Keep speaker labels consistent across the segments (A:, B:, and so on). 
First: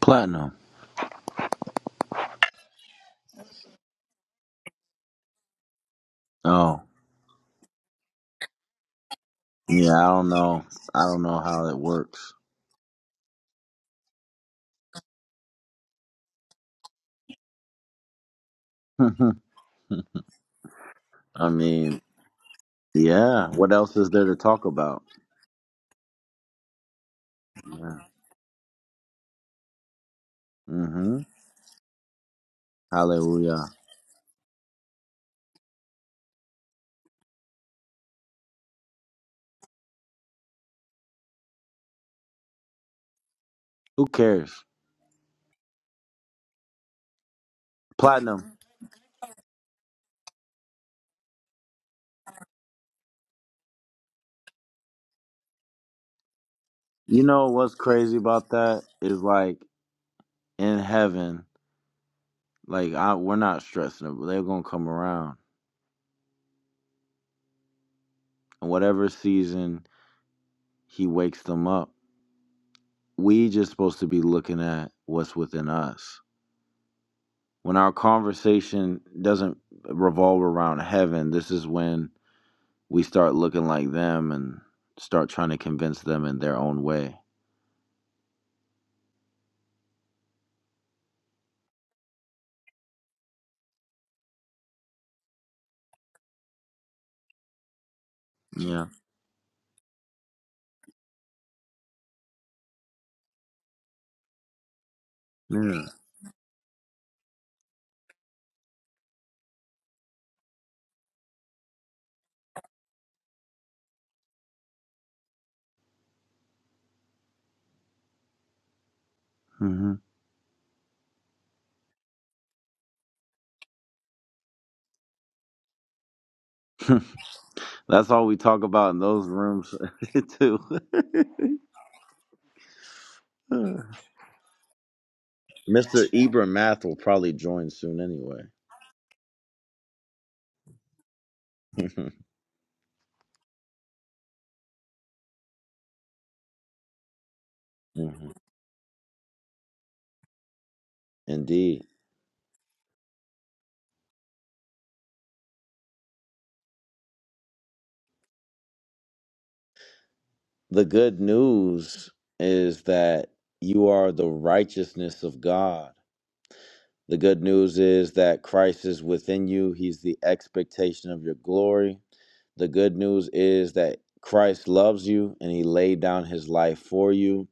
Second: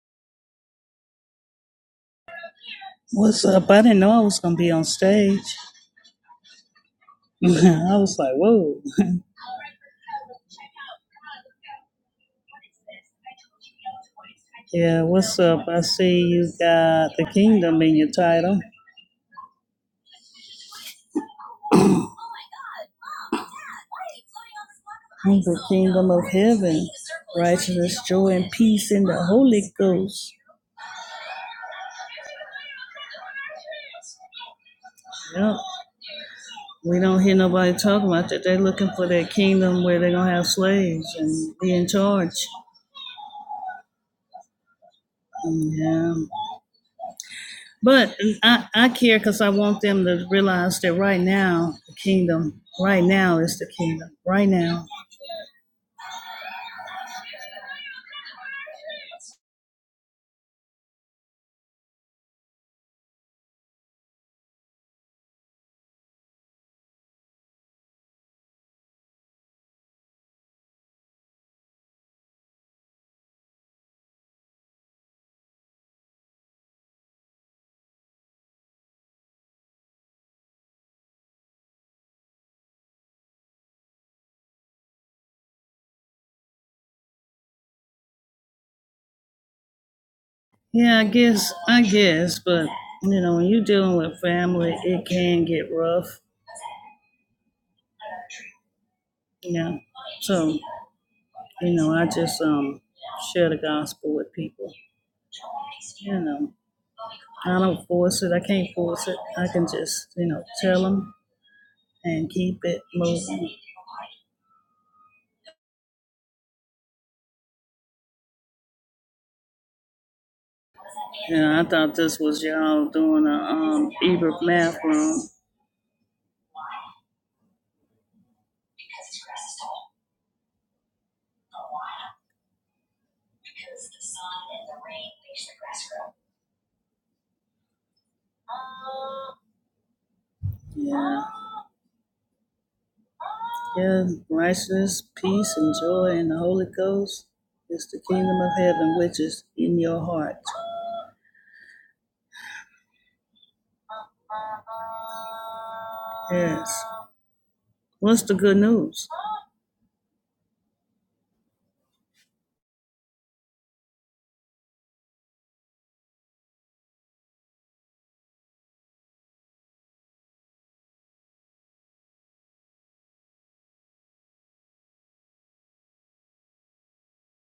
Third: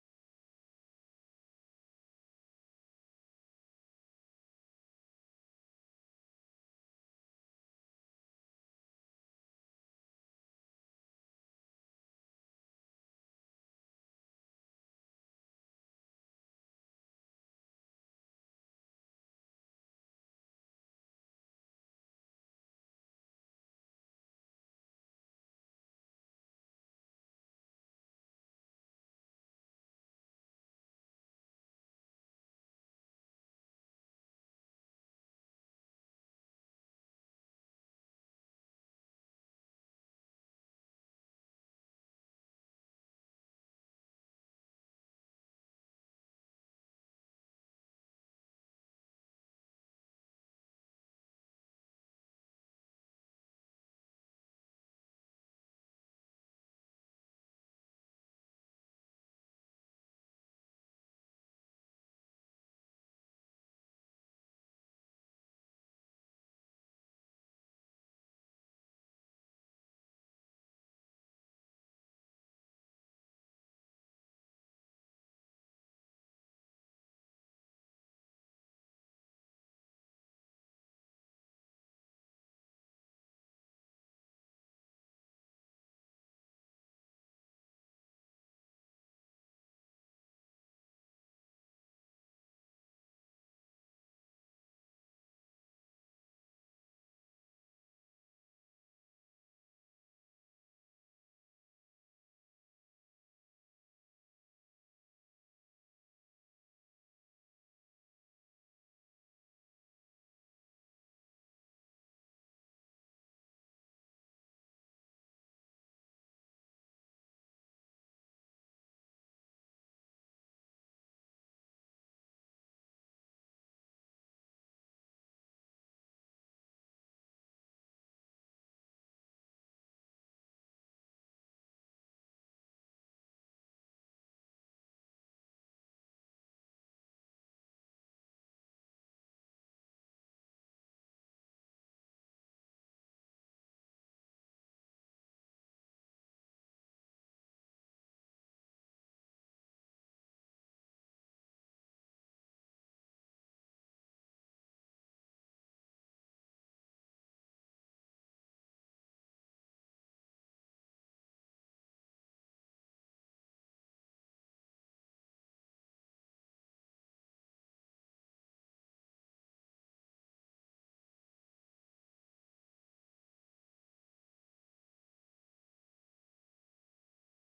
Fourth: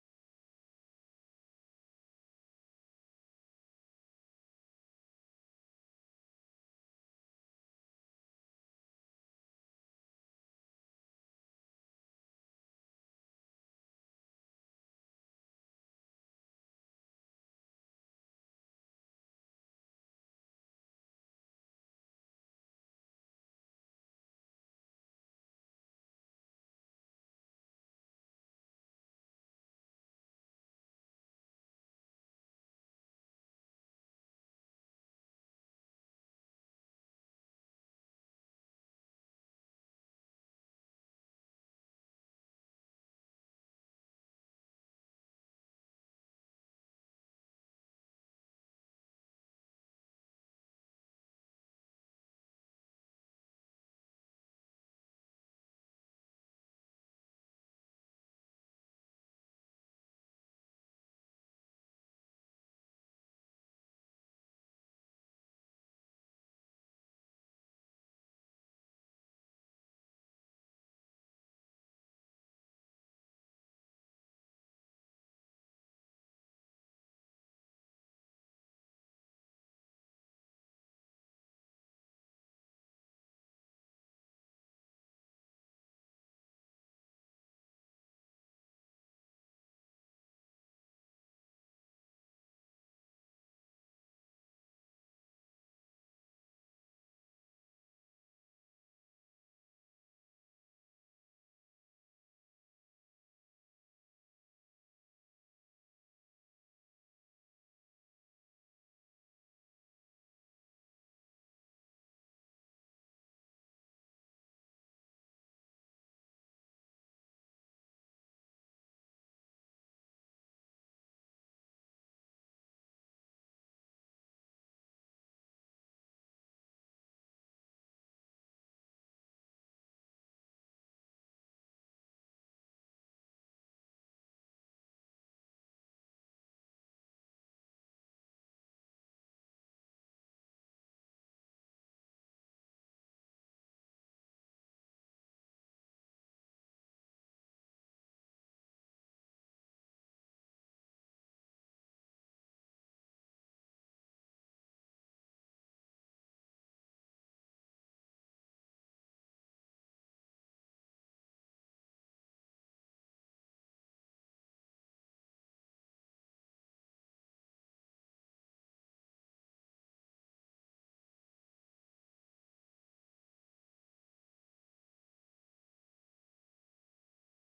A: Platinum.
B: What's up? I didn't know I was gonna be on stage.
A: Oh,
B: I was like, whoa.
A: yeah. I don't know. I don't know how it works.
B: yeah, what's up? I see you got the kingdom in your title.
A: I mean, yeah. What else is there to talk about?
B: the kingdom of heaven,
A: Yeah.
B: righteousness, joy, and peace in the Holy Ghost.
A: Mm-hmm. Hallelujah.
B: Yep. We don't hear nobody talking about that. They're looking for that kingdom where they're gonna have slaves and be in charge.
A: Who cares?
B: Yeah, but
A: Platinum.
B: I I care because I want them to realize that right now the kingdom, right now is the kingdom, right now.
A: You know what's crazy about that is like in heaven, like I, we're not stressing it, but they're gonna come around, and whatever season he wakes them up, we just supposed to be looking at what's within us When our conversation doesn't revolve around heaven, this is when we start looking like them and start trying to convince them in their own way.
B: Yeah, I guess I guess, but you know when you're dealing with family, it can get rough.
A: Yeah.
B: Yeah, so you know I just um share the gospel with people.
A: Yeah.
B: You know I don't force it. I can't force it. I can just you know tell them. and keep it moving.
A: hmm
B: Yeah, I thought this was y'all doing a um Ebert math room.
A: That's all we talk about in those rooms, too. Mr. Ibram Math will probably join soon anyway.
B: Yeah. Yeah, righteousness, peace, and joy in the Holy Ghost is the kingdom
A: hmm
B: of heaven which is in your heart.
A: Indeed.
B: Yes. What's the good news?
A: The good news is that you are the righteousness of God The good news is that Christ is within you. He's the expectation of your glory. The good news is that Christ loves you and he laid down his life for you.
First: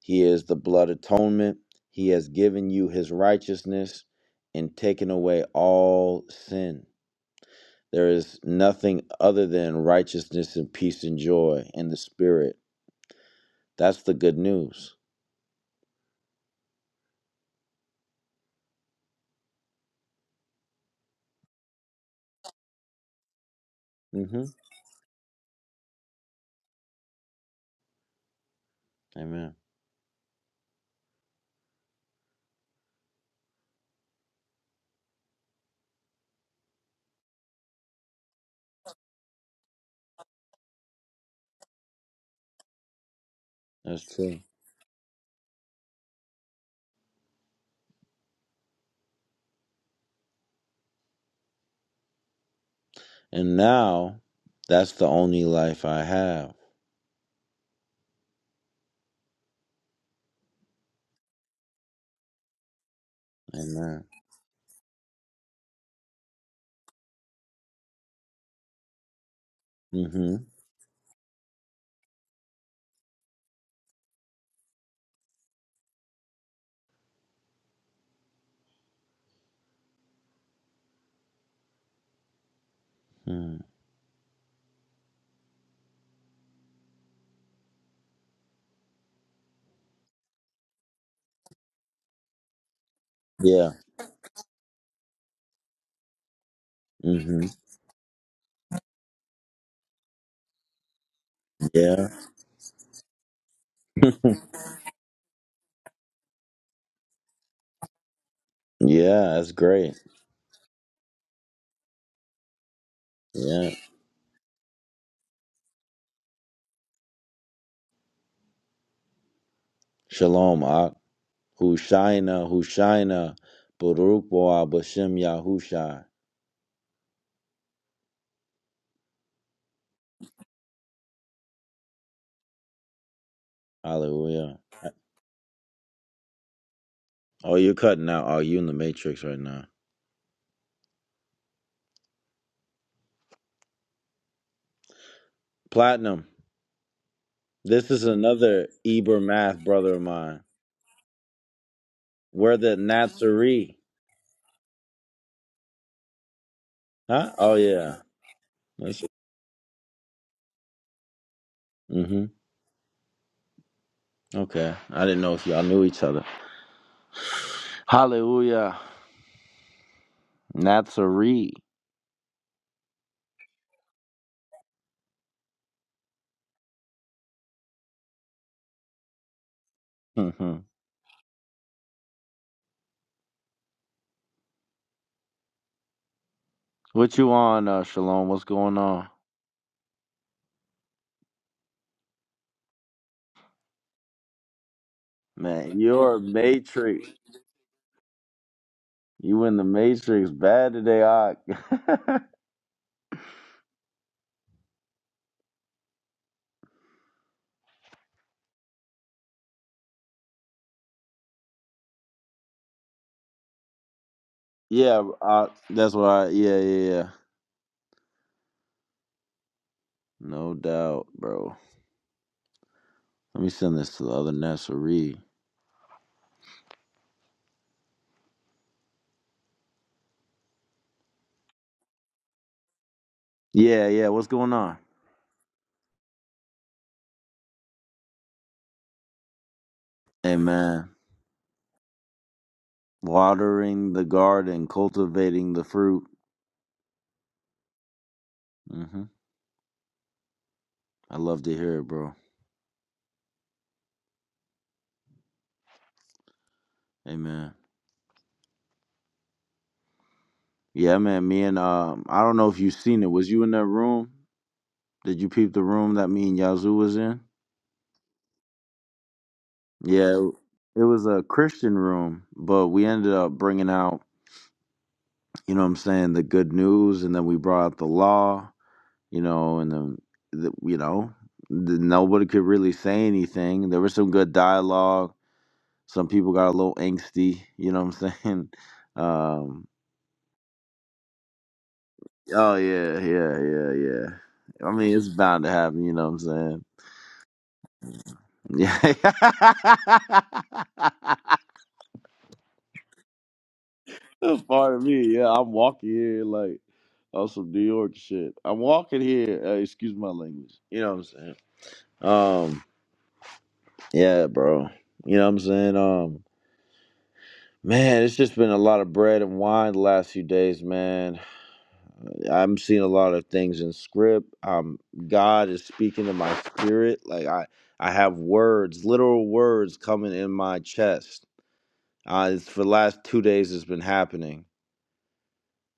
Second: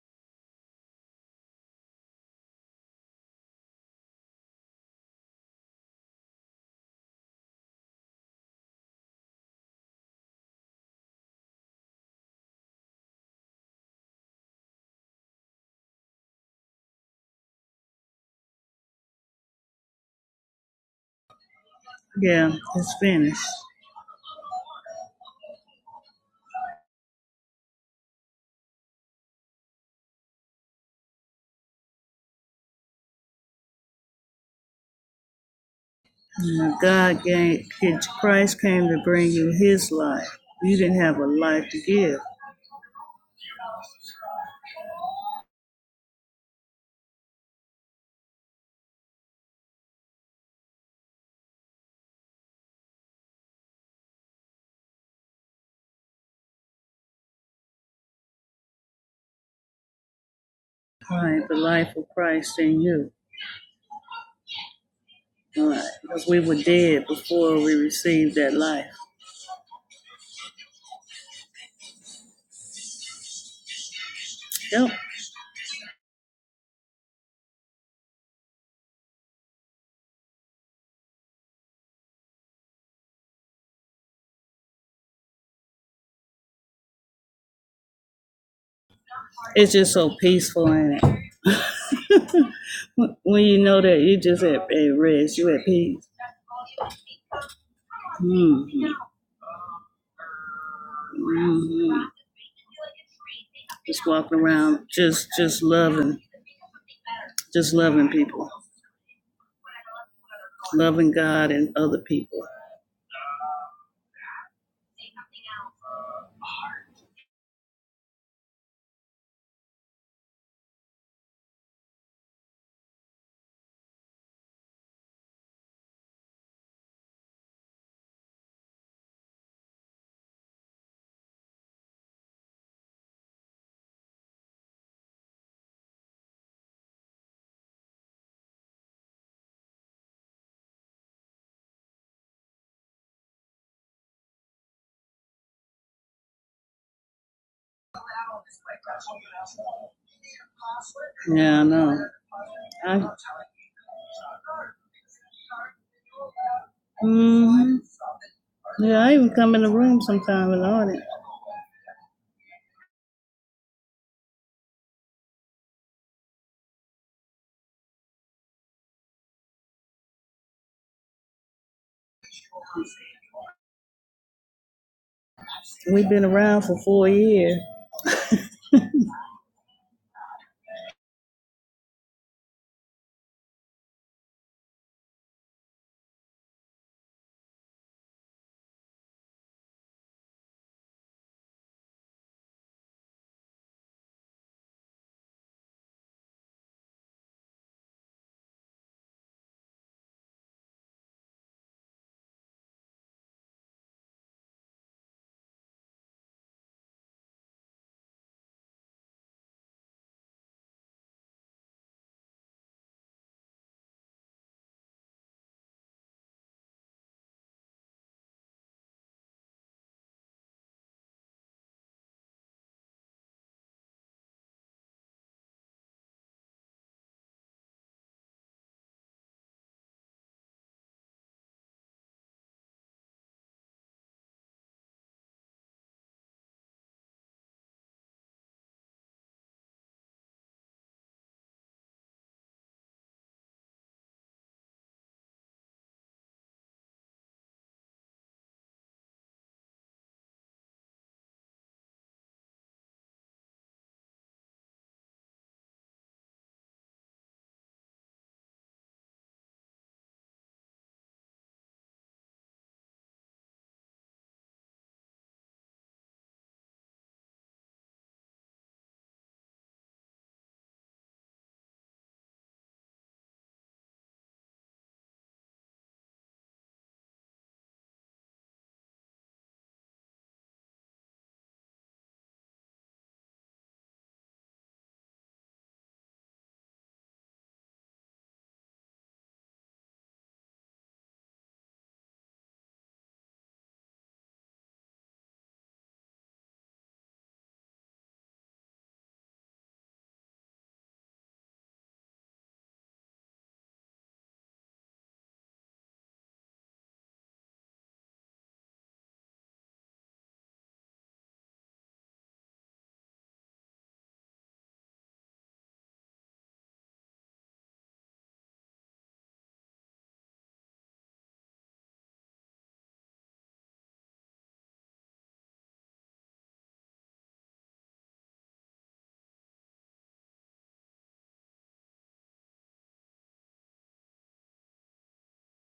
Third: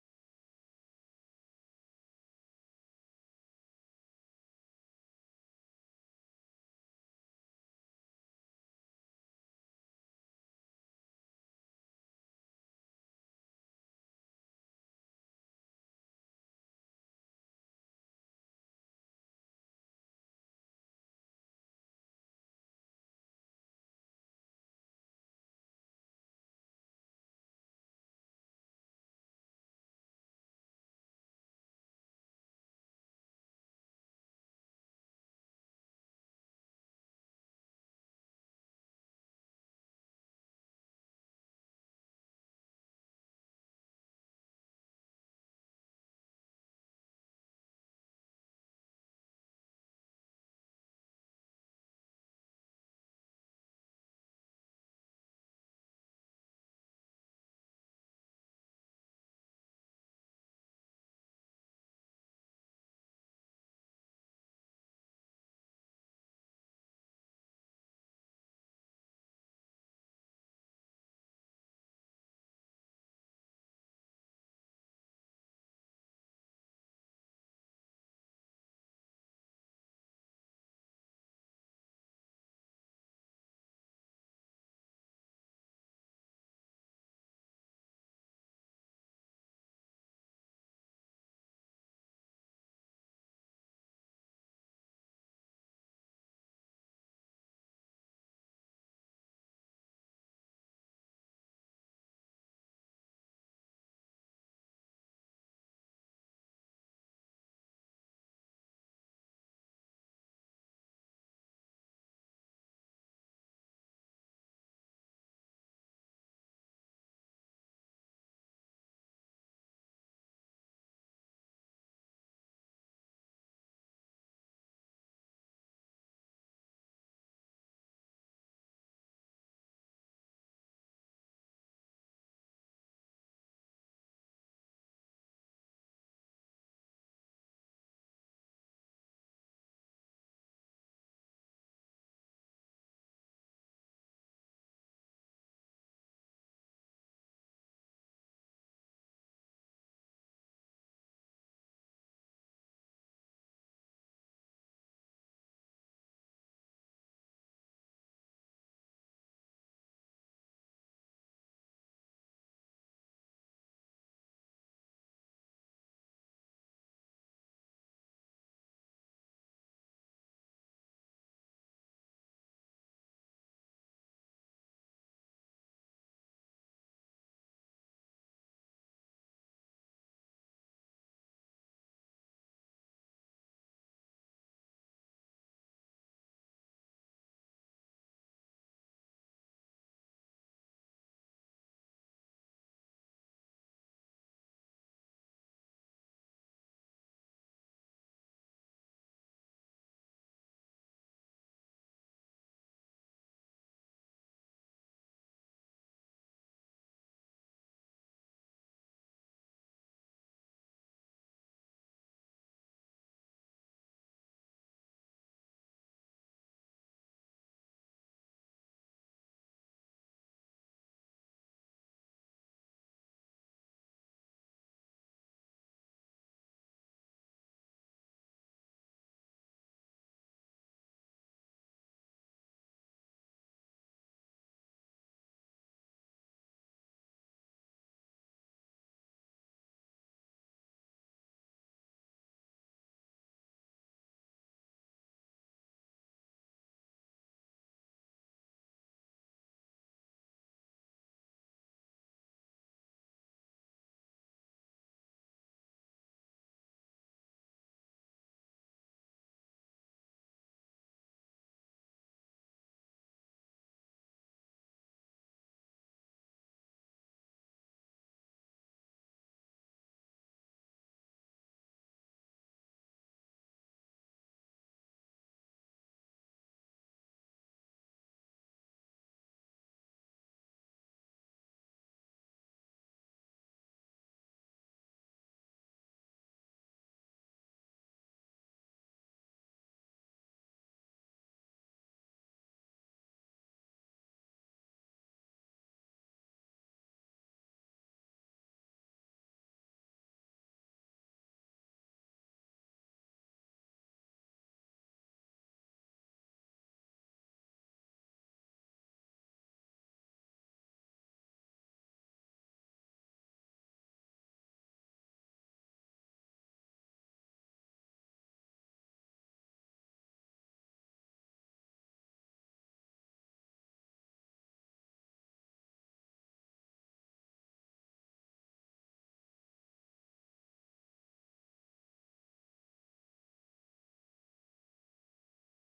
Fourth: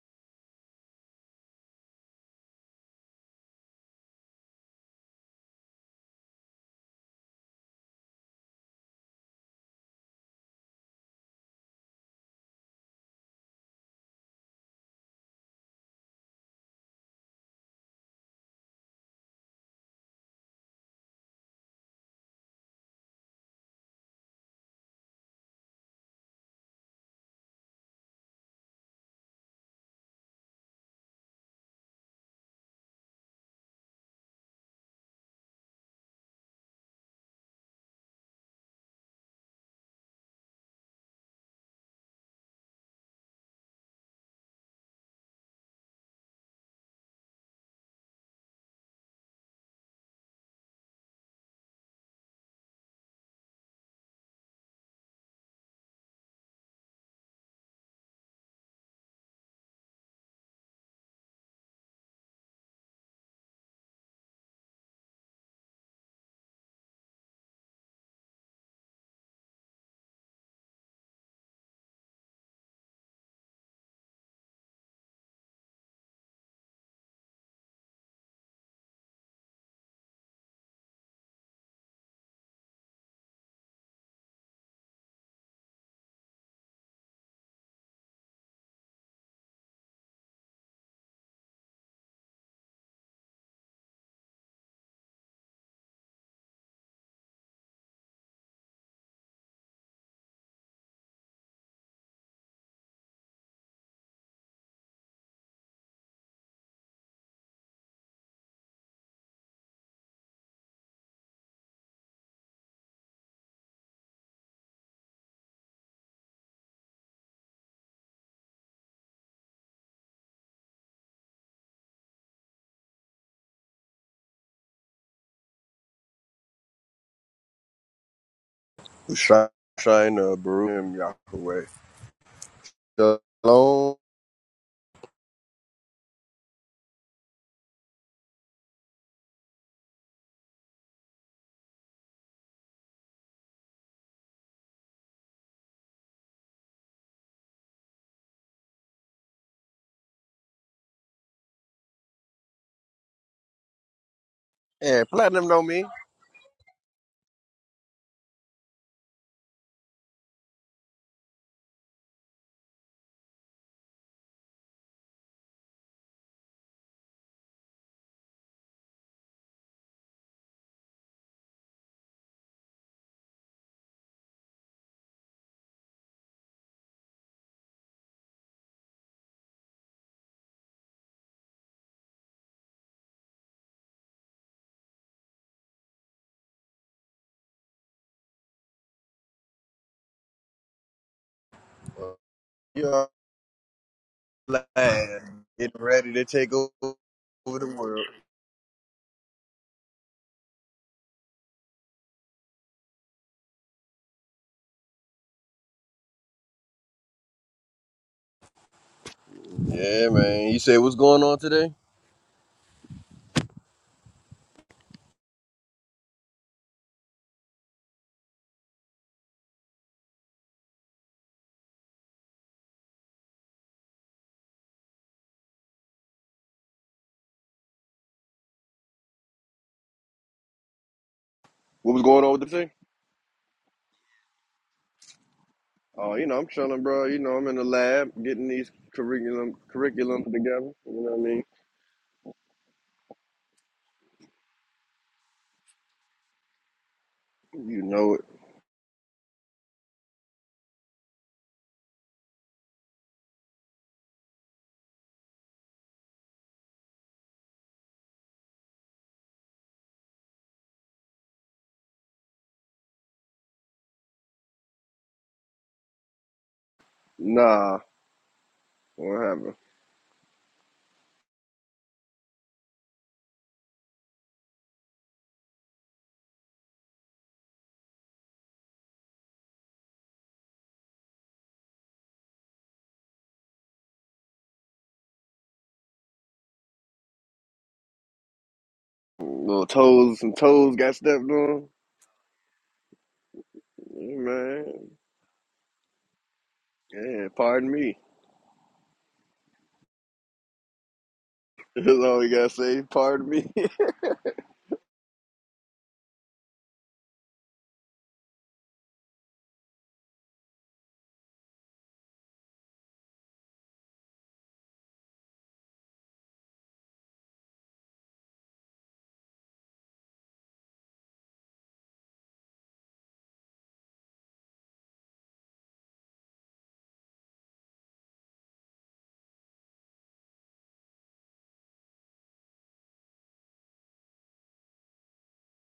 A: He is the blood atonement. He has given you his righteousness and taken away all sin. There is nothing other than righteousness and peace and joy in the spirit. That's the good news.
B: Yeah, it's finished.
A: hmm Amen.
B: God gave Christ came to bring you his life. You didn't have a life to give.
A: That's true. And now, that's the only life I have.
B: All Right, the life of Christ in you.
A: Amen.
B: All right. Because we were dead before we received that life.
A: Mm-hmm.
B: Yep.
A: Mm.
B: It's just so peaceful in it. When you
A: Yeah.
B: know that you just at, at rest, you at peace.
A: Mm-hmm.
B: hmm hmm
A: Yeah.
B: Just walking around, just just loving, just loving people,
A: Yeah, that's great.
B: loving God and other people.
A: Yeah. Shalom, Ak. Hushaina, Hushaina, Baruch Boah Bashem Yahushai.
C: Shine, shine, uh, Baruch, Yahweh. Shalom.
A: Hallelujah. Oh, you're cutting out. Oh, you in the matrix right now. Platinum. This is another Eber math brother of mine.
B: Yeah, no.
A: We're the
B: I know. I,
A: Nazarene.
C: And platinum know me.
A: Huh? Oh,
B: Mhm.
A: yeah.
B: Yeah,
A: That's,
B: I even come in the room sometime and on it.
A: mm-hmm. Okay. I didn't know if y'all knew each other. Hallelujah. Nazarene.
B: We've been around for four years.
A: hmm What you on, uh, Shalom? What's going on,
C: You're glad.
A: man?
C: Getting ready
A: You're a
C: to take o-
A: matrix.
C: over the world.
A: You in the matrix bad today, I.
C: Yeah, man. You say what's going on today?
A: yeah, I, that's why. I, yeah, yeah, yeah. No doubt, bro. Let me send this to the other Nasseree.
C: What was going on with the thing?
A: Yeah, yeah. What's going on?
C: Oh, you know, I'm chilling, bro. You know, I'm in the lab getting these curriculum curriculum
A: Amen.
C: together. You know what I mean?
A: Watering the garden, cultivating the fruit.
C: You know it.
A: hmm I love to hear it, bro. Amen. Yeah, man. Me and um, I don't know if you seen it. Was you in that room? Did you peep the room that me and Yazoo was in?
C: Nah, what happened?
A: Yeah, it it was a Christian room, but we ended up bringing out, you know what I'm saying, the good news, and then we brought out the law, you know, and then, the, you know, the, nobody could really say anything. There was some good dialogue. Some people got a little angsty, you know what I'm saying?
C: Little
A: Um,
C: toes, some toes got stepped on.
A: oh, yeah, yeah, yeah, yeah.
C: Yeah,
A: I
C: man.
A: mean, it's bound to happen, you know what I'm saying?
C: Yeah, pardon me.
A: Yeah.
C: That's all we gotta say. Pardon me.
A: That's part of me. Yeah, I'm walking here like on some New York shit. I'm walking here. Uh, excuse my language. You know what I'm saying? Um, yeah, bro. You know what I'm saying? Um, man, it's just been a lot of bread and wine the last few days, man. I'm seeing a lot of things in script. Um, God is speaking to my spirit. Like I, I have words, literal words coming in my chest. Uh, it's for the last two days. It's been happening.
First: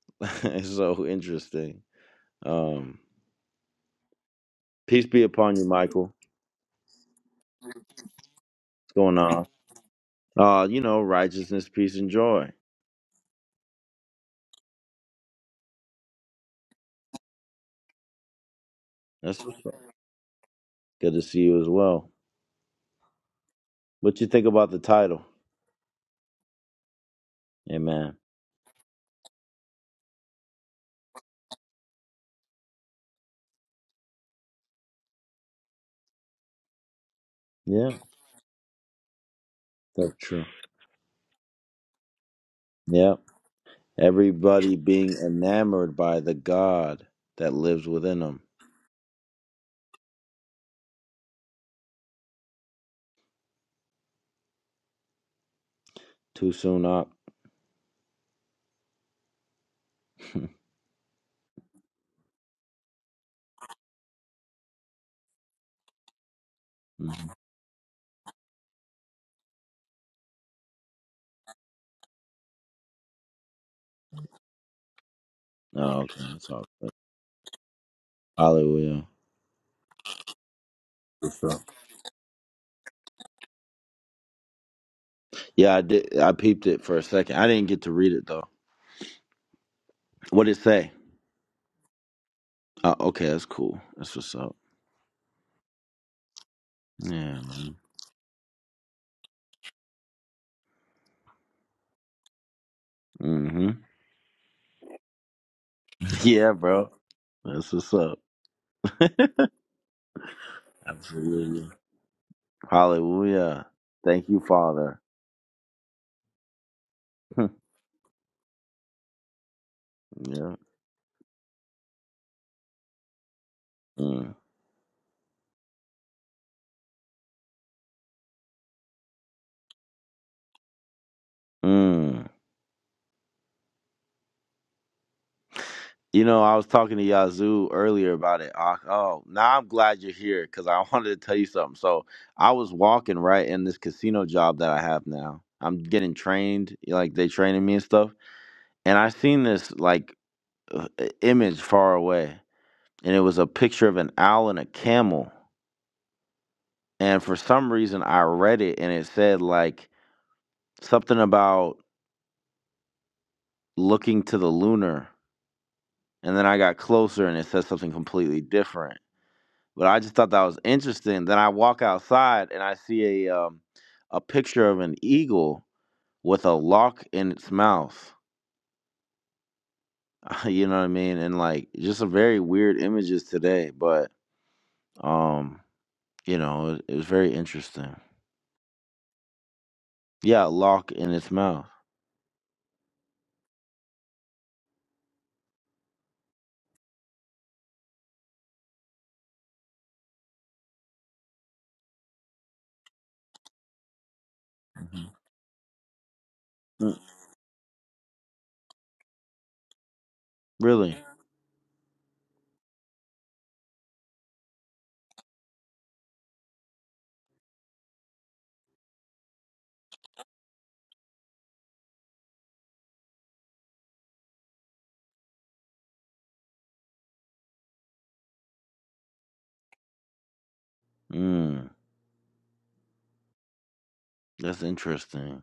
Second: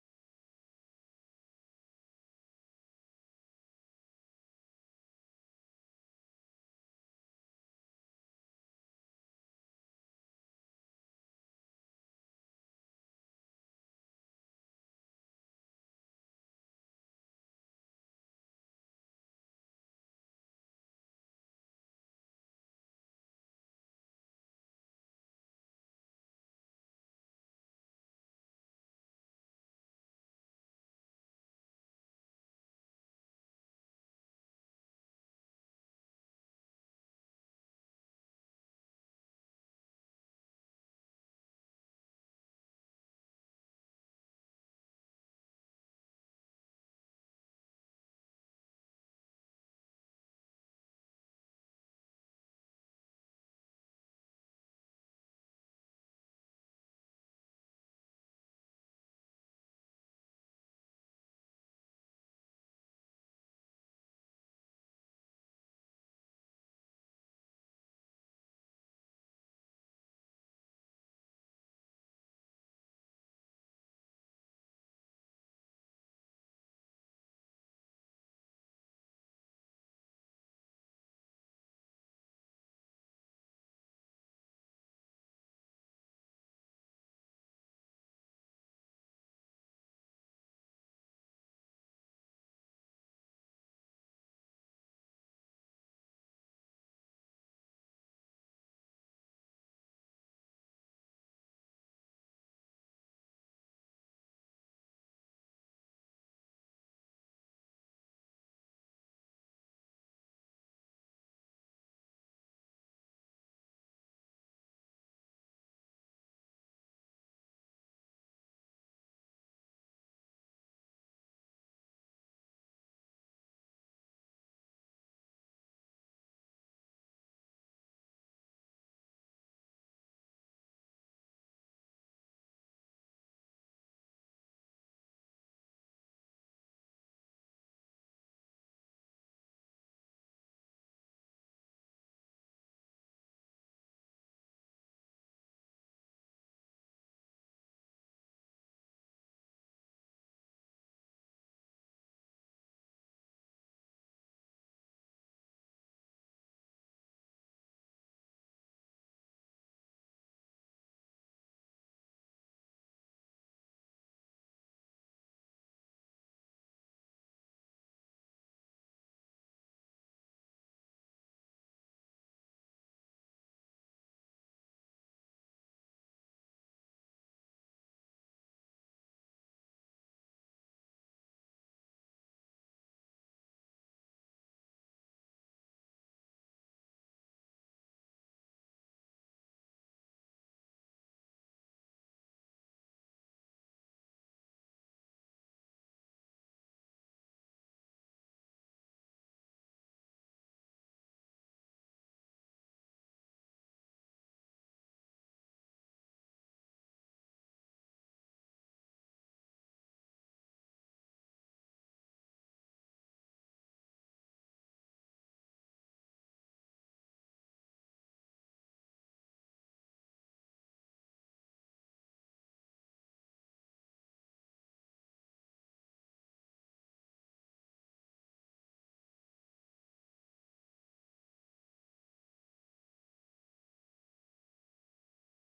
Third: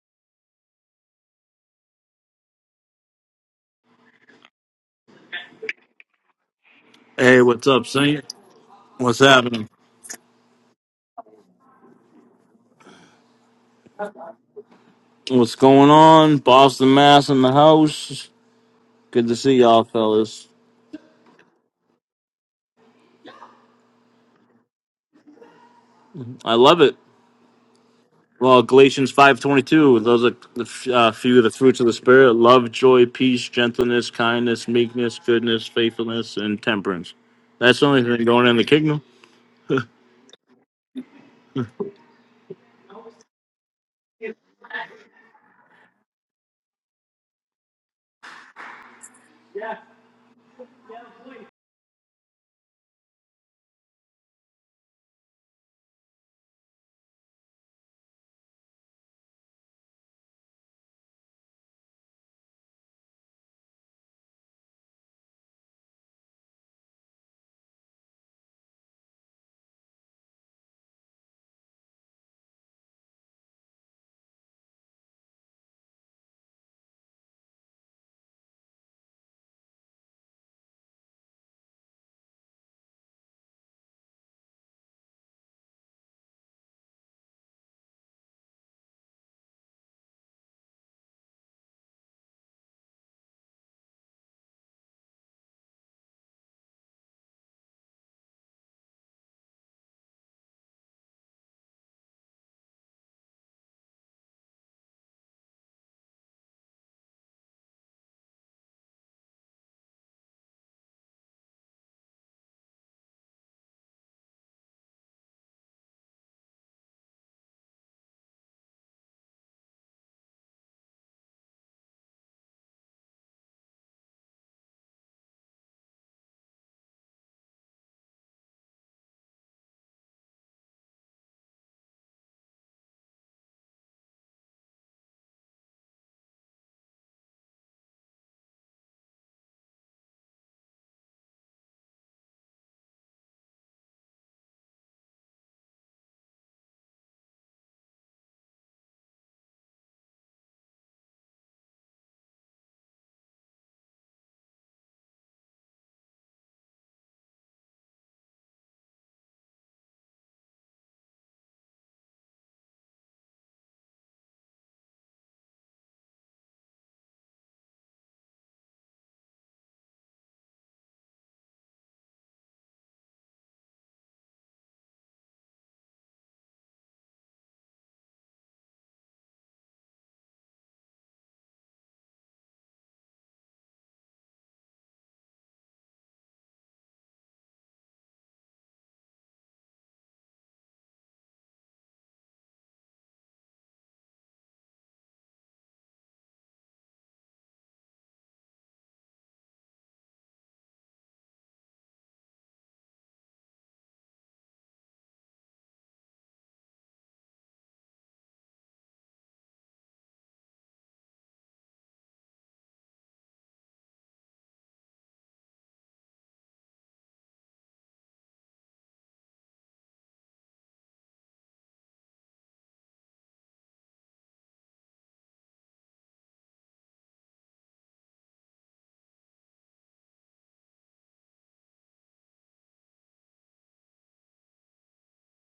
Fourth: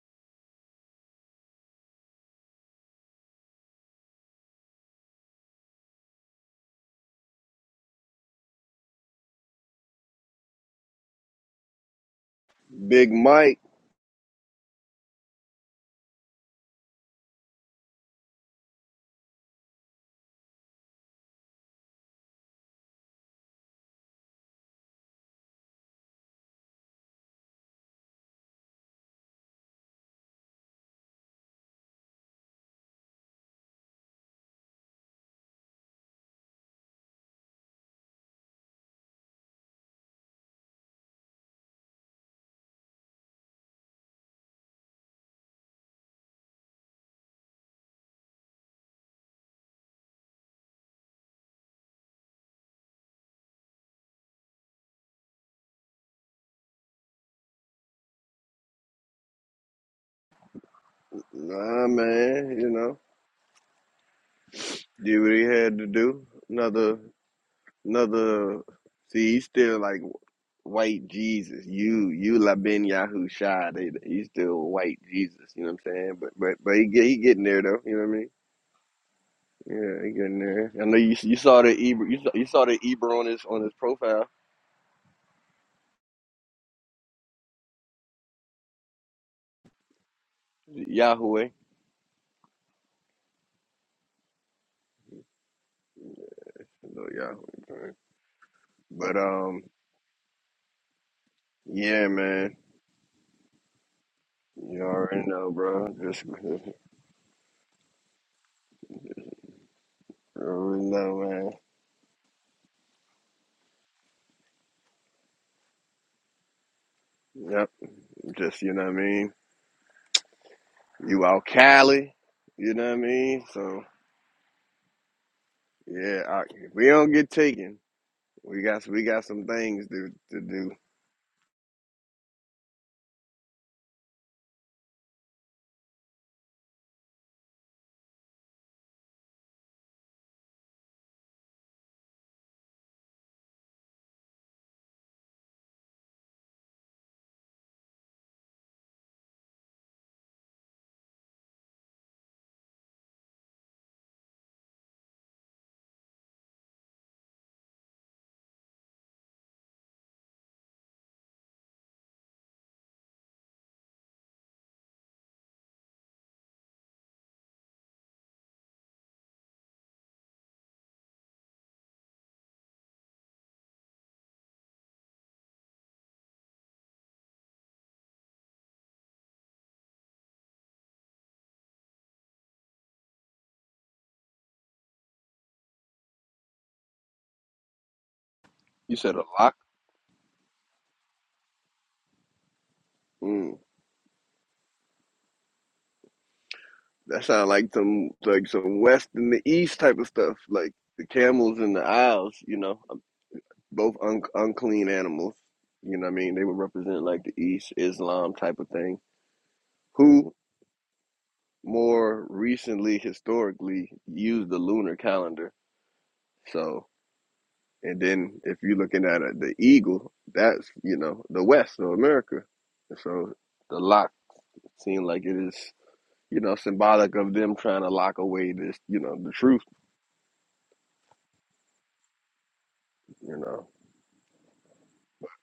A: it's so interesting. Um. Peace be upon you, Michael. What's
D: Hey, what's up, Saint?
A: going
D: What's
A: on?
D: happening?
A: Uh, you know, righteousness, peace, and joy.
C: Big Mike,
D: What's going on? Boston Mass in the house. Good to
A: That's
D: see
A: what's up.
D: y'all, fellas.
A: good to see you as well. What you think about the title?
D: I love it.
A: Amen.
D: Well, Galatians five twenty two. Those are the f- uh, few of the fruits of the spirit: love, joy, peace, gentleness, kindness, meekness, goodness, faithfulness, and temperance. That's the
A: Yeah,
D: only thing going in the kingdom.
A: that's true. Yeah, everybody being enamored by the God that lives within them. Too soon up.
C: nah man, you know, did what he had to do. Another,
A: Mhm.
C: another. See, he's still like white Jesus. You, you Laben Yahusha. They, he's still white Jesus. You know what I'm
A: oh,
C: saying?
A: okay,
C: But,
A: that's
C: but,
A: all.
C: but he
A: Good.
C: get, he getting there though. You know what I mean?
A: Hallelujah.
C: Yeah, he getting there. I know you,
A: For
C: you
A: sure.
C: saw the Eber, you saw, you saw the Eber on his on his profile,
A: Yeah, I did. I peeped it for a second. I didn't get to read it though. What did it say?
C: Yahweh.
A: Uh, okay, that's cool. That's what's up.
C: So
A: Yeah.
C: Yahweh.
A: Man.
C: man. But um, yeah, man,
A: Mm-hmm.
C: you already know, bro. Just,
A: Yeah,
C: you
A: bro. That's what's up.
C: already know,
A: Absolutely. Hallelujah. Thank you, Father.
C: man. Just you know what I mean.
A: yeah.
C: You out Cali, you know what I mean. So
A: Mm.
C: yeah, I, if we don't get taken, we got we got some things to to do.
A: Mm. You know, I was talking to Yazoo earlier about it. Ak. Oh, now I'm glad you're here because I wanted to tell you something. So I was walking right in this casino job that I have now. I'm getting trained, like they training me and stuff. And I seen this like uh, image far away, and it was a picture of an owl and a camel. And for some reason, I read it and it said like something about looking to the lunar. And then I got closer and it said something completely different. But I just thought that was interesting. Then I walk outside and I see a um, a picture of an eagle with a lock in its mouth. you know what I mean? And like just some very weird images today. But um, you know, it, it was very interesting.
C: You said a lock.
A: Yeah, a lock in its mouth.
C: Mm, that sound like some like some west and the east type of stuff, like the camels and the owls. You know, um, both un- unclean
A: Mhm.
C: animals. You know what I mean? They would
A: Mm,
C: represent like the East Islam type of thing. Who
A: Really?
C: more recently historically used the lunar calendar? So And then if you're looking at it, the eagle, that's, you know, the West of America. And so the lock seemed like it is, you know, symbolic of them trying to lock away this, you know, the truth,
A: Mm,
C: you know.
A: that's interesting.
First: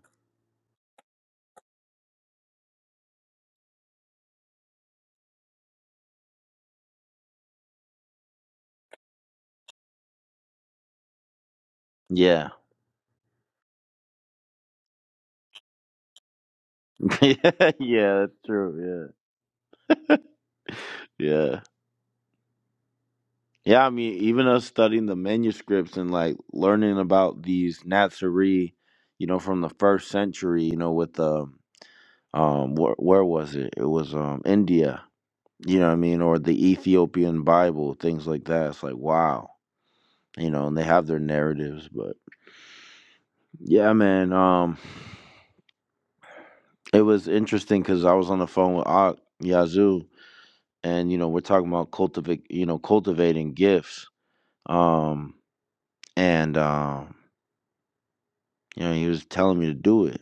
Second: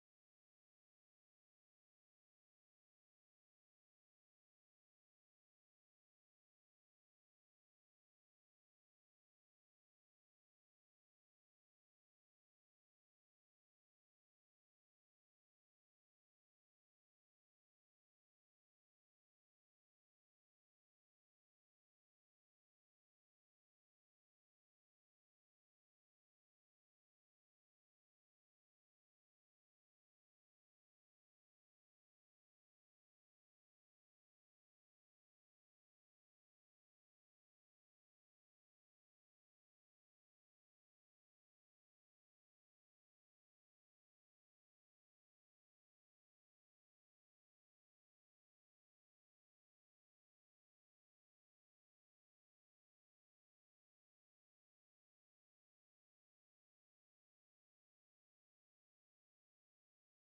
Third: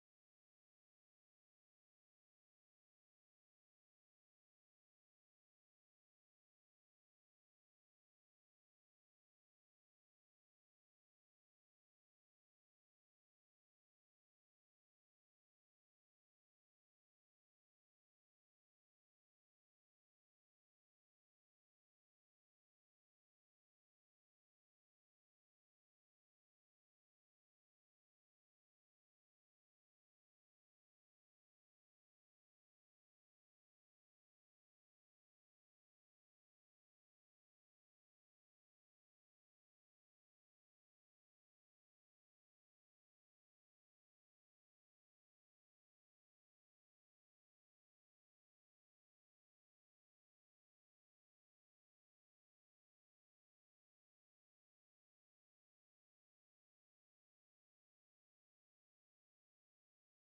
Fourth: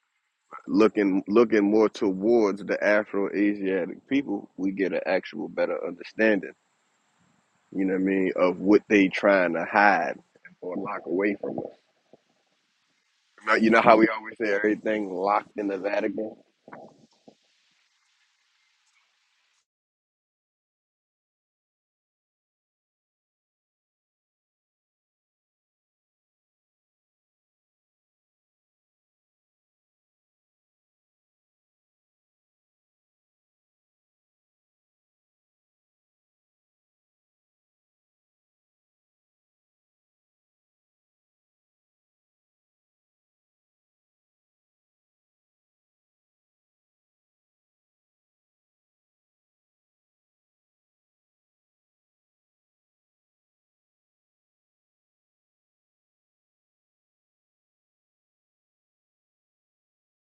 C: Looking looking more towards the Afro Asiatic people, we get an actual better understanding, you know what I mean, of what they trying to hide or lock away from.
A: Yeah.
C: Now, You know how we always say everything locked in the Vatican?
A: yeah, that's true. Yeah. Yeah. Yeah, I mean, even us studying the manuscripts and like learning about these Nazarene, you know, from the first century, you know, with the um where, where was it? It was um India, you know what I mean, or the Ethiopian Bible, things like that. It's like wow. You know, and they have their narratives, but yeah, man, um it was interesting cuz I was on the phone with Ak Yazoo and you know, we're talking about cultivate, you know, cultivating gifts Um, and, um, you know, he was telling me to do it.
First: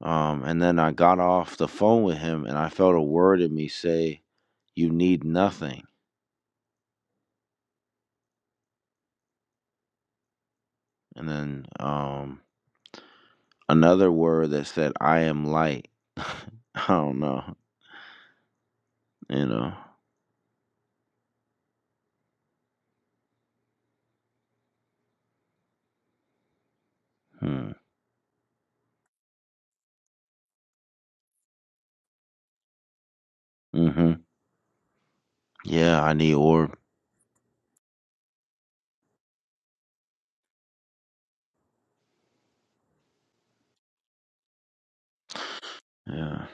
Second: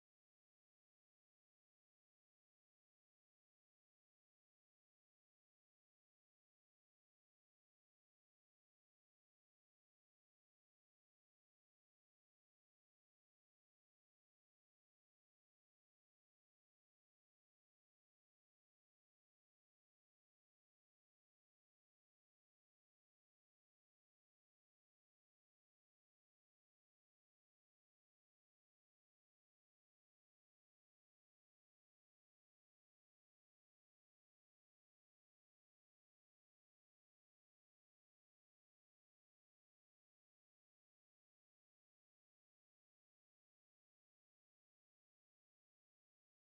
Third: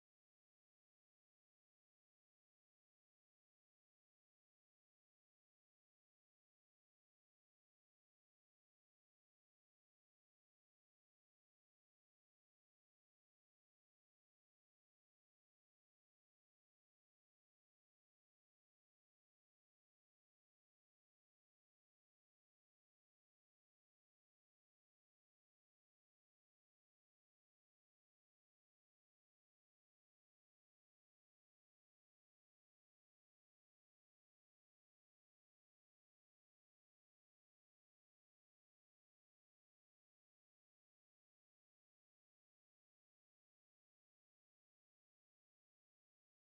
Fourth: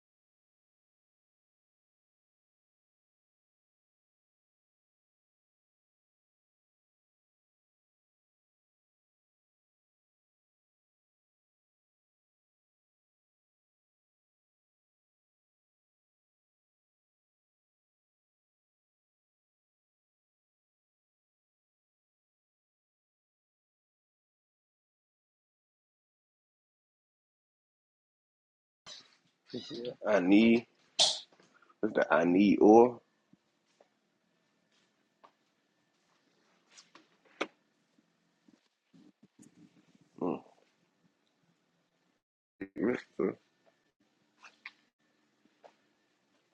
A: Um, and then I got off the phone with him and I felt a word in me say, You need nothing. And then um, another word that said, I am light. I don't know, you know. Hmm.
C: I need, what's the I need or?
A: hmm Yeah, I need orb. Yeah.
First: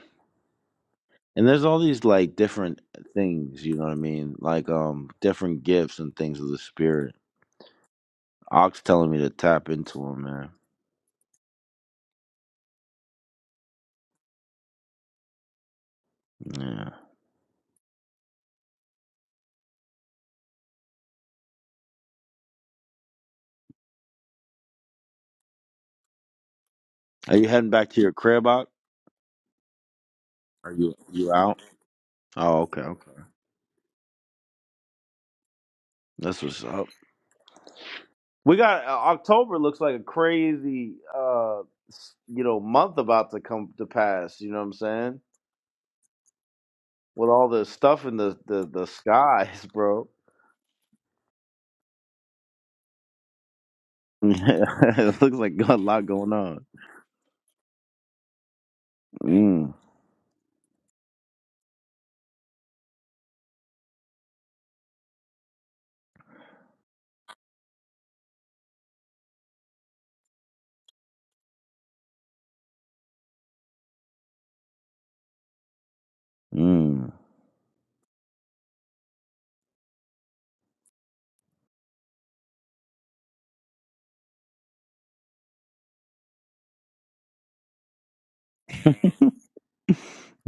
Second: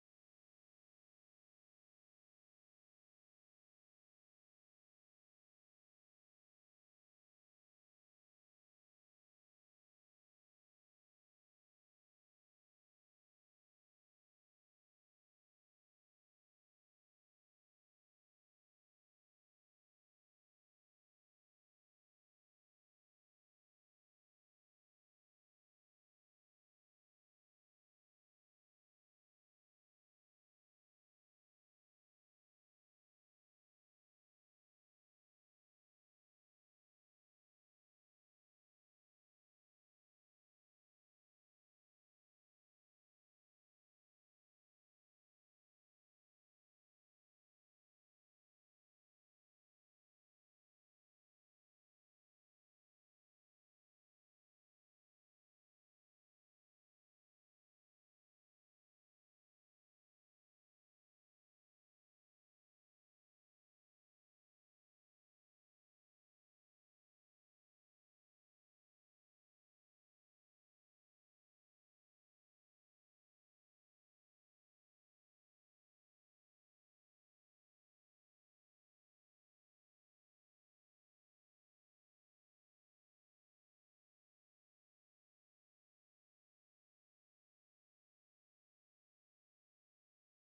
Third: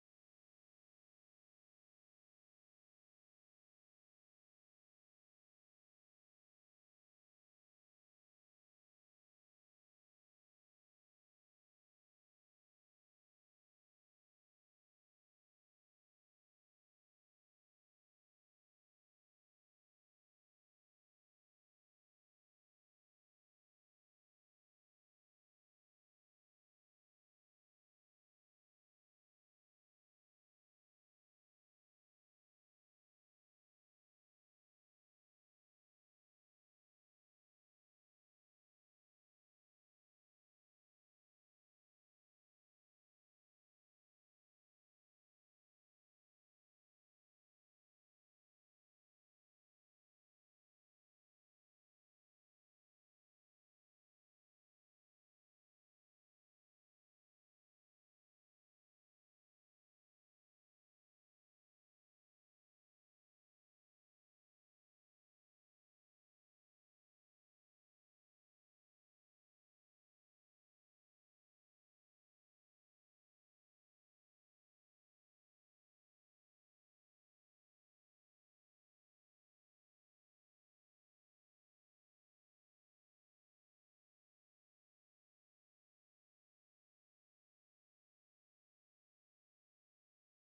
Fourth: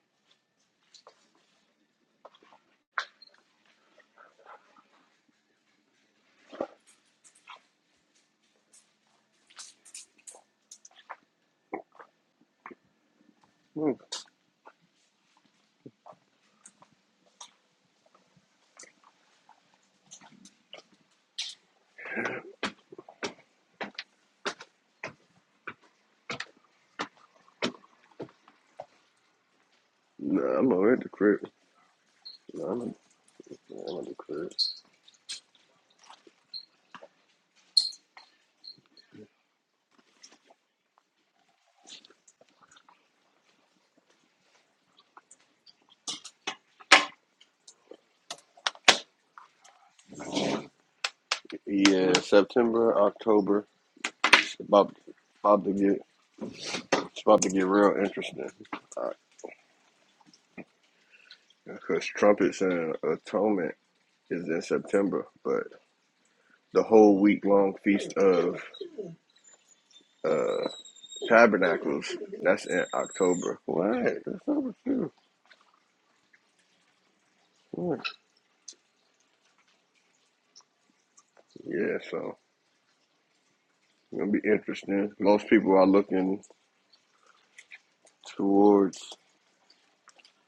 A: And there's all these like different things, you know what I mean? Like um different gifts and things of the spirit. Ox telling me to tap into them, man.
C: Mm.
A: Yeah. Are you heading back to your crib out?
C: Nah, I'm
A: Are you
C: over at the
A: you
C: crib.
A: out? Oh,
C: Nah,
A: okay,
C: I'm, at,
A: okay.
C: nah, I'm at the crib.
A: That's what's up. We got uh, October looks like a crazy uh s- you know month about to come to pass, you know what I'm saying? With all the stuff in the the, the skies, bro.
C: Yeah, September, October. It's about,
A: it looks like
C: about
A: got
C: to
A: a
C: get
A: lot going on.
C: it's about to get real interesting.
A: Mm,
C: Because trumpets and atonement is in September, but the whole week long feast of uh, tabernacles that's in October. What? That's over too.
A: mm,
C: Yeah, so it'll be interesting. Most people are looking towards.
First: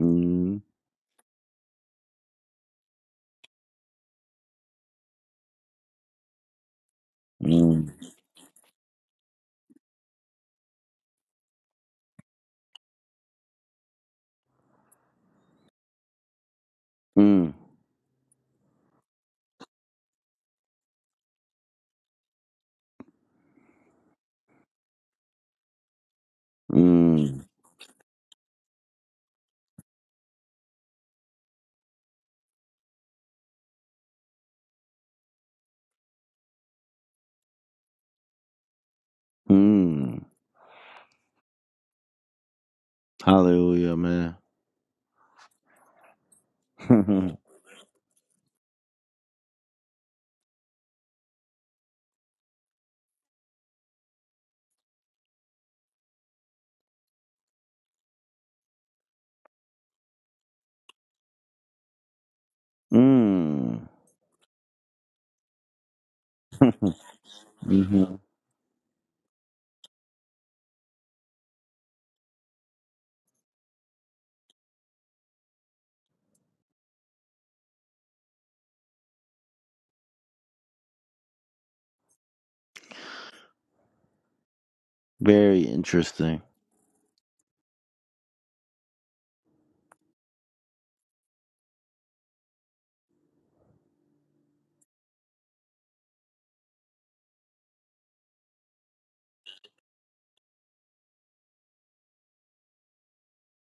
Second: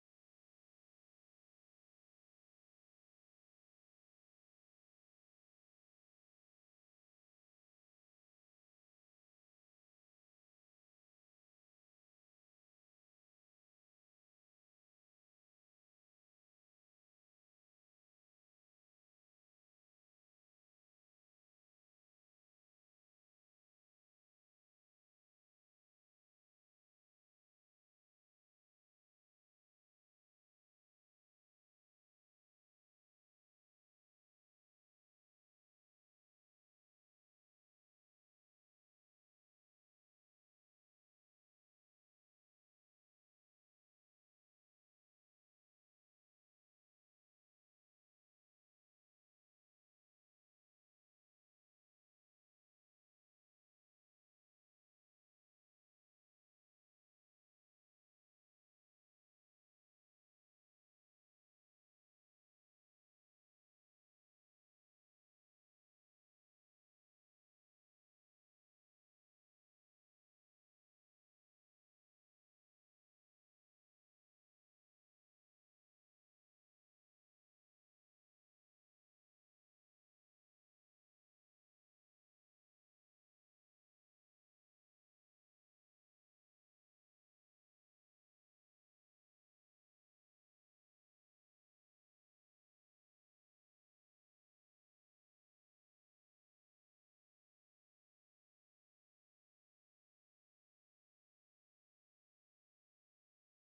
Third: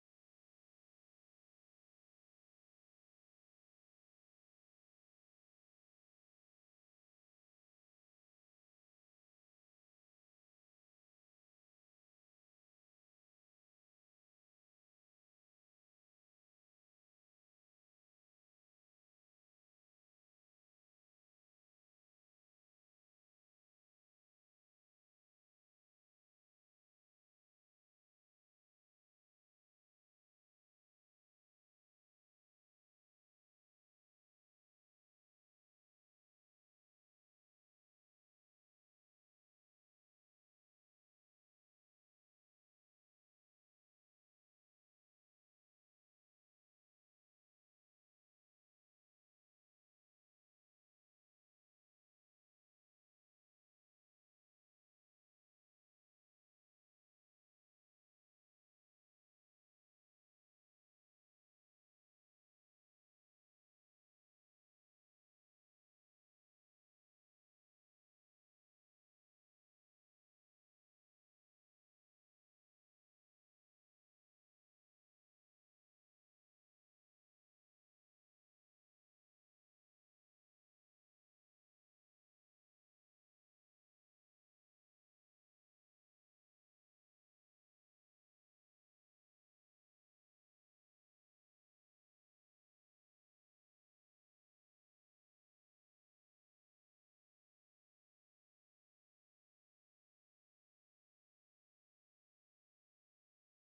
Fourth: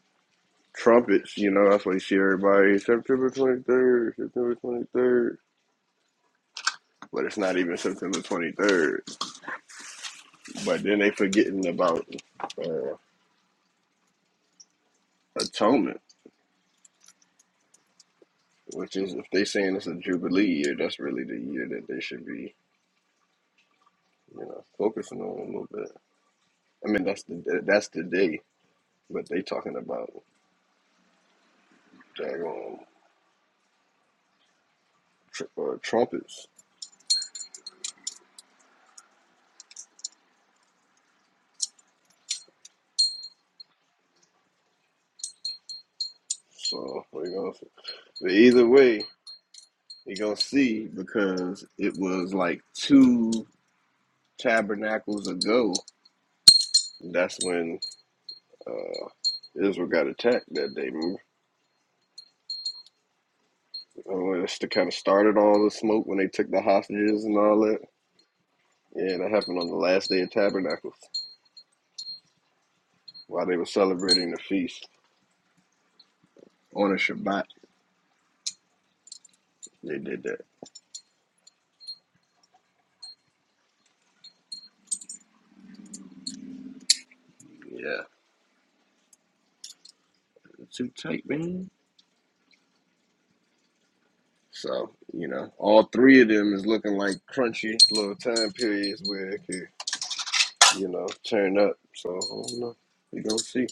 A: mm,
C: trumpets, you know, that's why you see everybody September 23rd, September 23rd, but it's not even
A: mm,
C: September 23rd. But then they forgetting about uh, atonement,
A: mm,
C: which is if they saying it's a jubilee year, that's really the year that they should be, you know, focusing on a little bit. I mean, that's
A: mm,
C: the that's the day, but they talking about daggone tr- uh, trumpets.
A: mm. Hallelujah, man.
C: So we gonna, but either way, you gonna see because it was like two. tabernacles ago, that's when uh, Israel got attacked that day. Remember?
A: mm. hmm
C: Uh, That's the kind of started all the smoke when they took the hostages and all that. Yeah, that happened on the last day of tabernacles while they were celebrating the feast on a Shabbat. They did that.
A: Very interesting.
C: Yeah, it's too tight, man. So you know, all three of them is looking like crunchy little time periods where it could, you know, turn up. So I don't know. We gonna see.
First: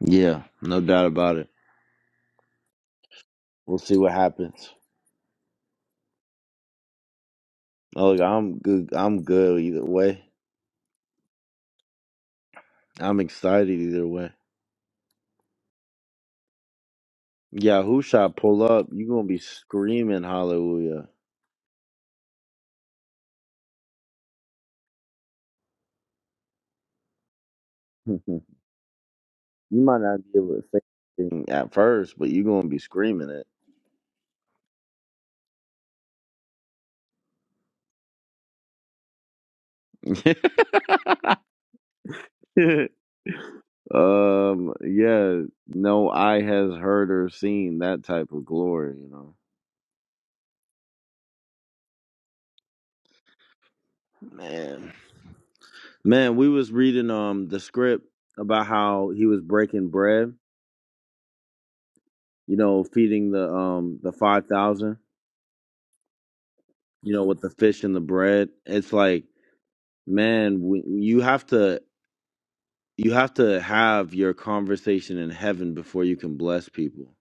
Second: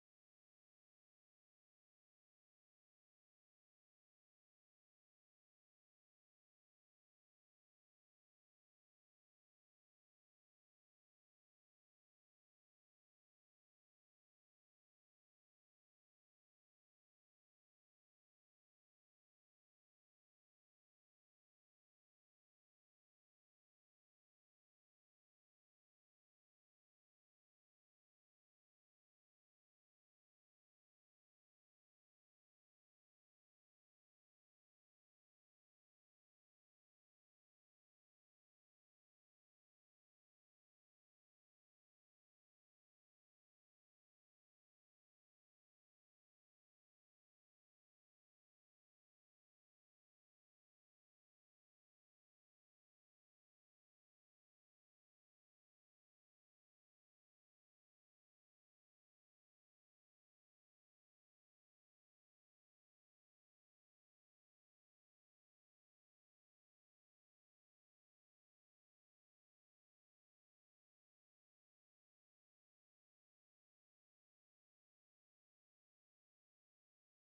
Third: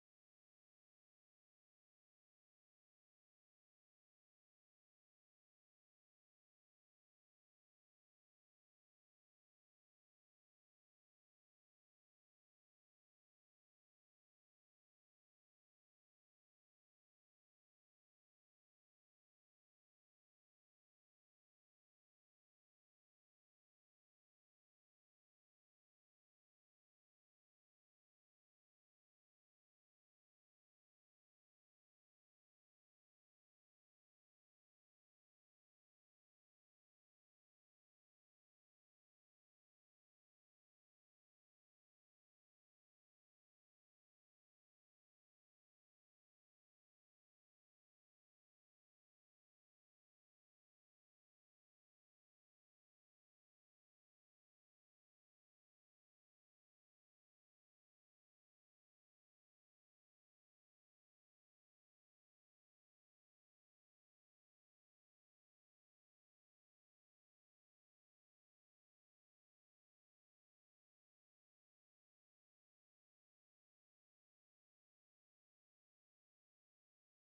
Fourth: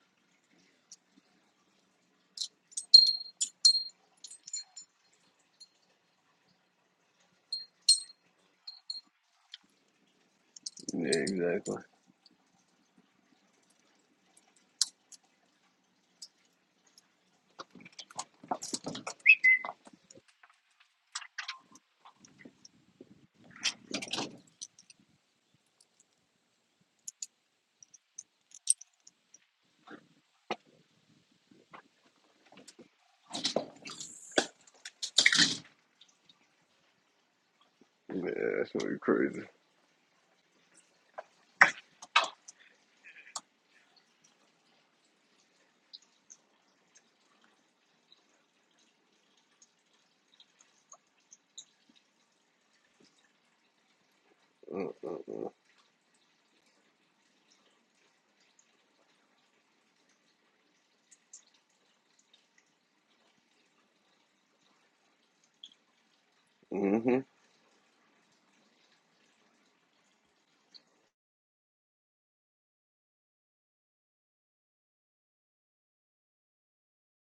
A: Yeah, no doubt about it. We'll see what happens. Oh, look, I'm good. I'm good either way.
C: Yeah, exactly.
A: I'm excited either way. Yeah, who shot pull up? you gonna be screaming hallelujah. you might not be able to say anything at first, but you gonna be screaming
C: Yeah, that's gonna be crazy.
A: it. um, yeah, no eye has heard or seen that type of glory. You know, man,
C: Mm-mm-mm.
A: man, we was reading um the script about how he was breaking bread you know, feeding the um the five thousand, you
C: hmm
A: know, with the fish and the bread. It's like, man, we, you have to you have to have your conversation in heaven before you can bless people.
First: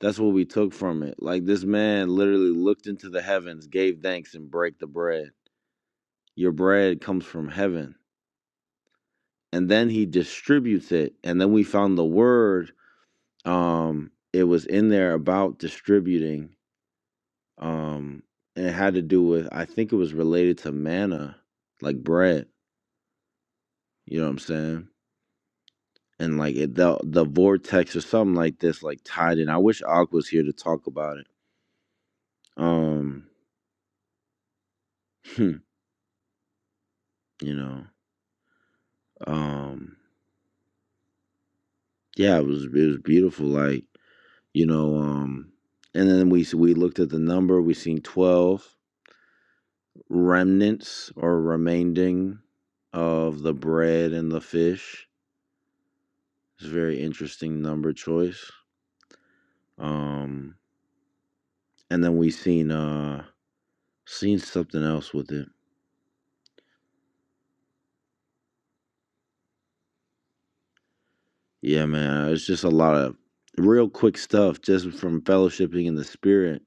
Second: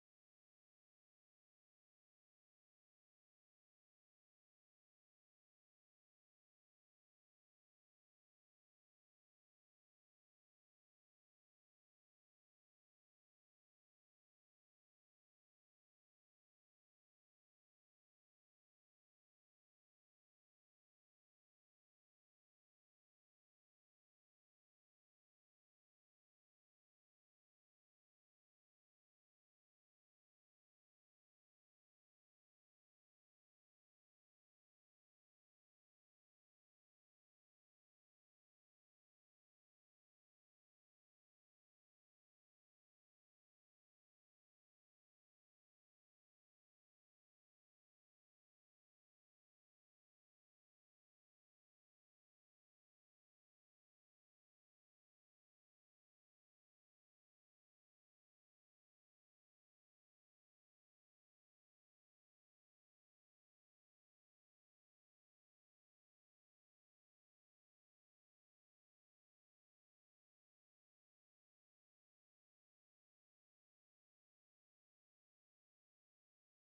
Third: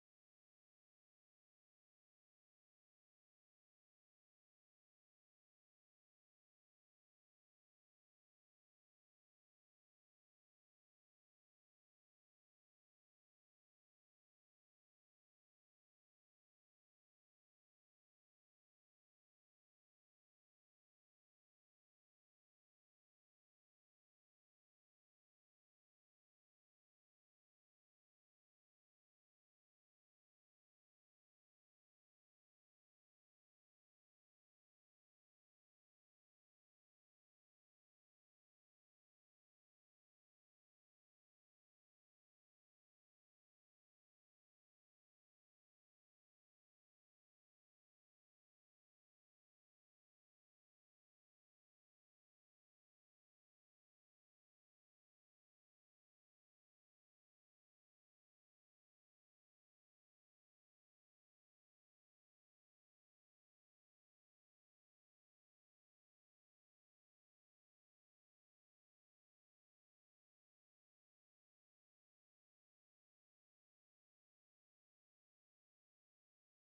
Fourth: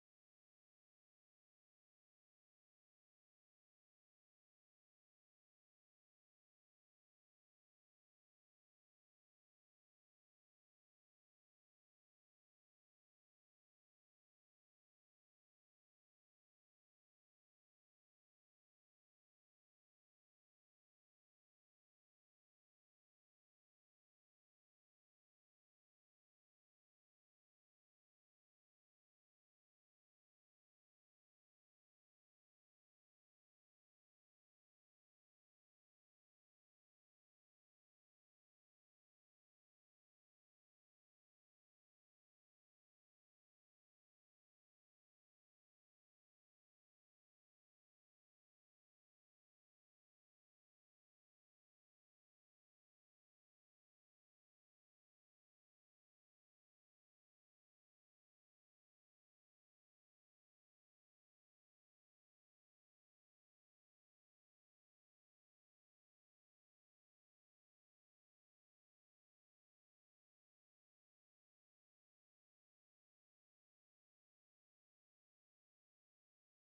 A: That's what we took from it. Like this man literally looked into the heavens, gave thanks, and break the bread. Your bread comes from heaven, and then he distributes it. And then we found the word. Um, it was in there about distributing um and it had to do with i think it was related to manna like bread you know what i'm saying and like it, the the vortex or something like this like tied in i wish Ak was here to talk about it um you know um yeah it was it was beautiful like you know um and then we s- we looked at the number we seen 12 remnants or remaining of the bread and the fish it's a very interesting number choice um and then we seen uh seen something else with it. Yeah, man, it's just a lot of real quick stuff just from fellowshipping in the spirit.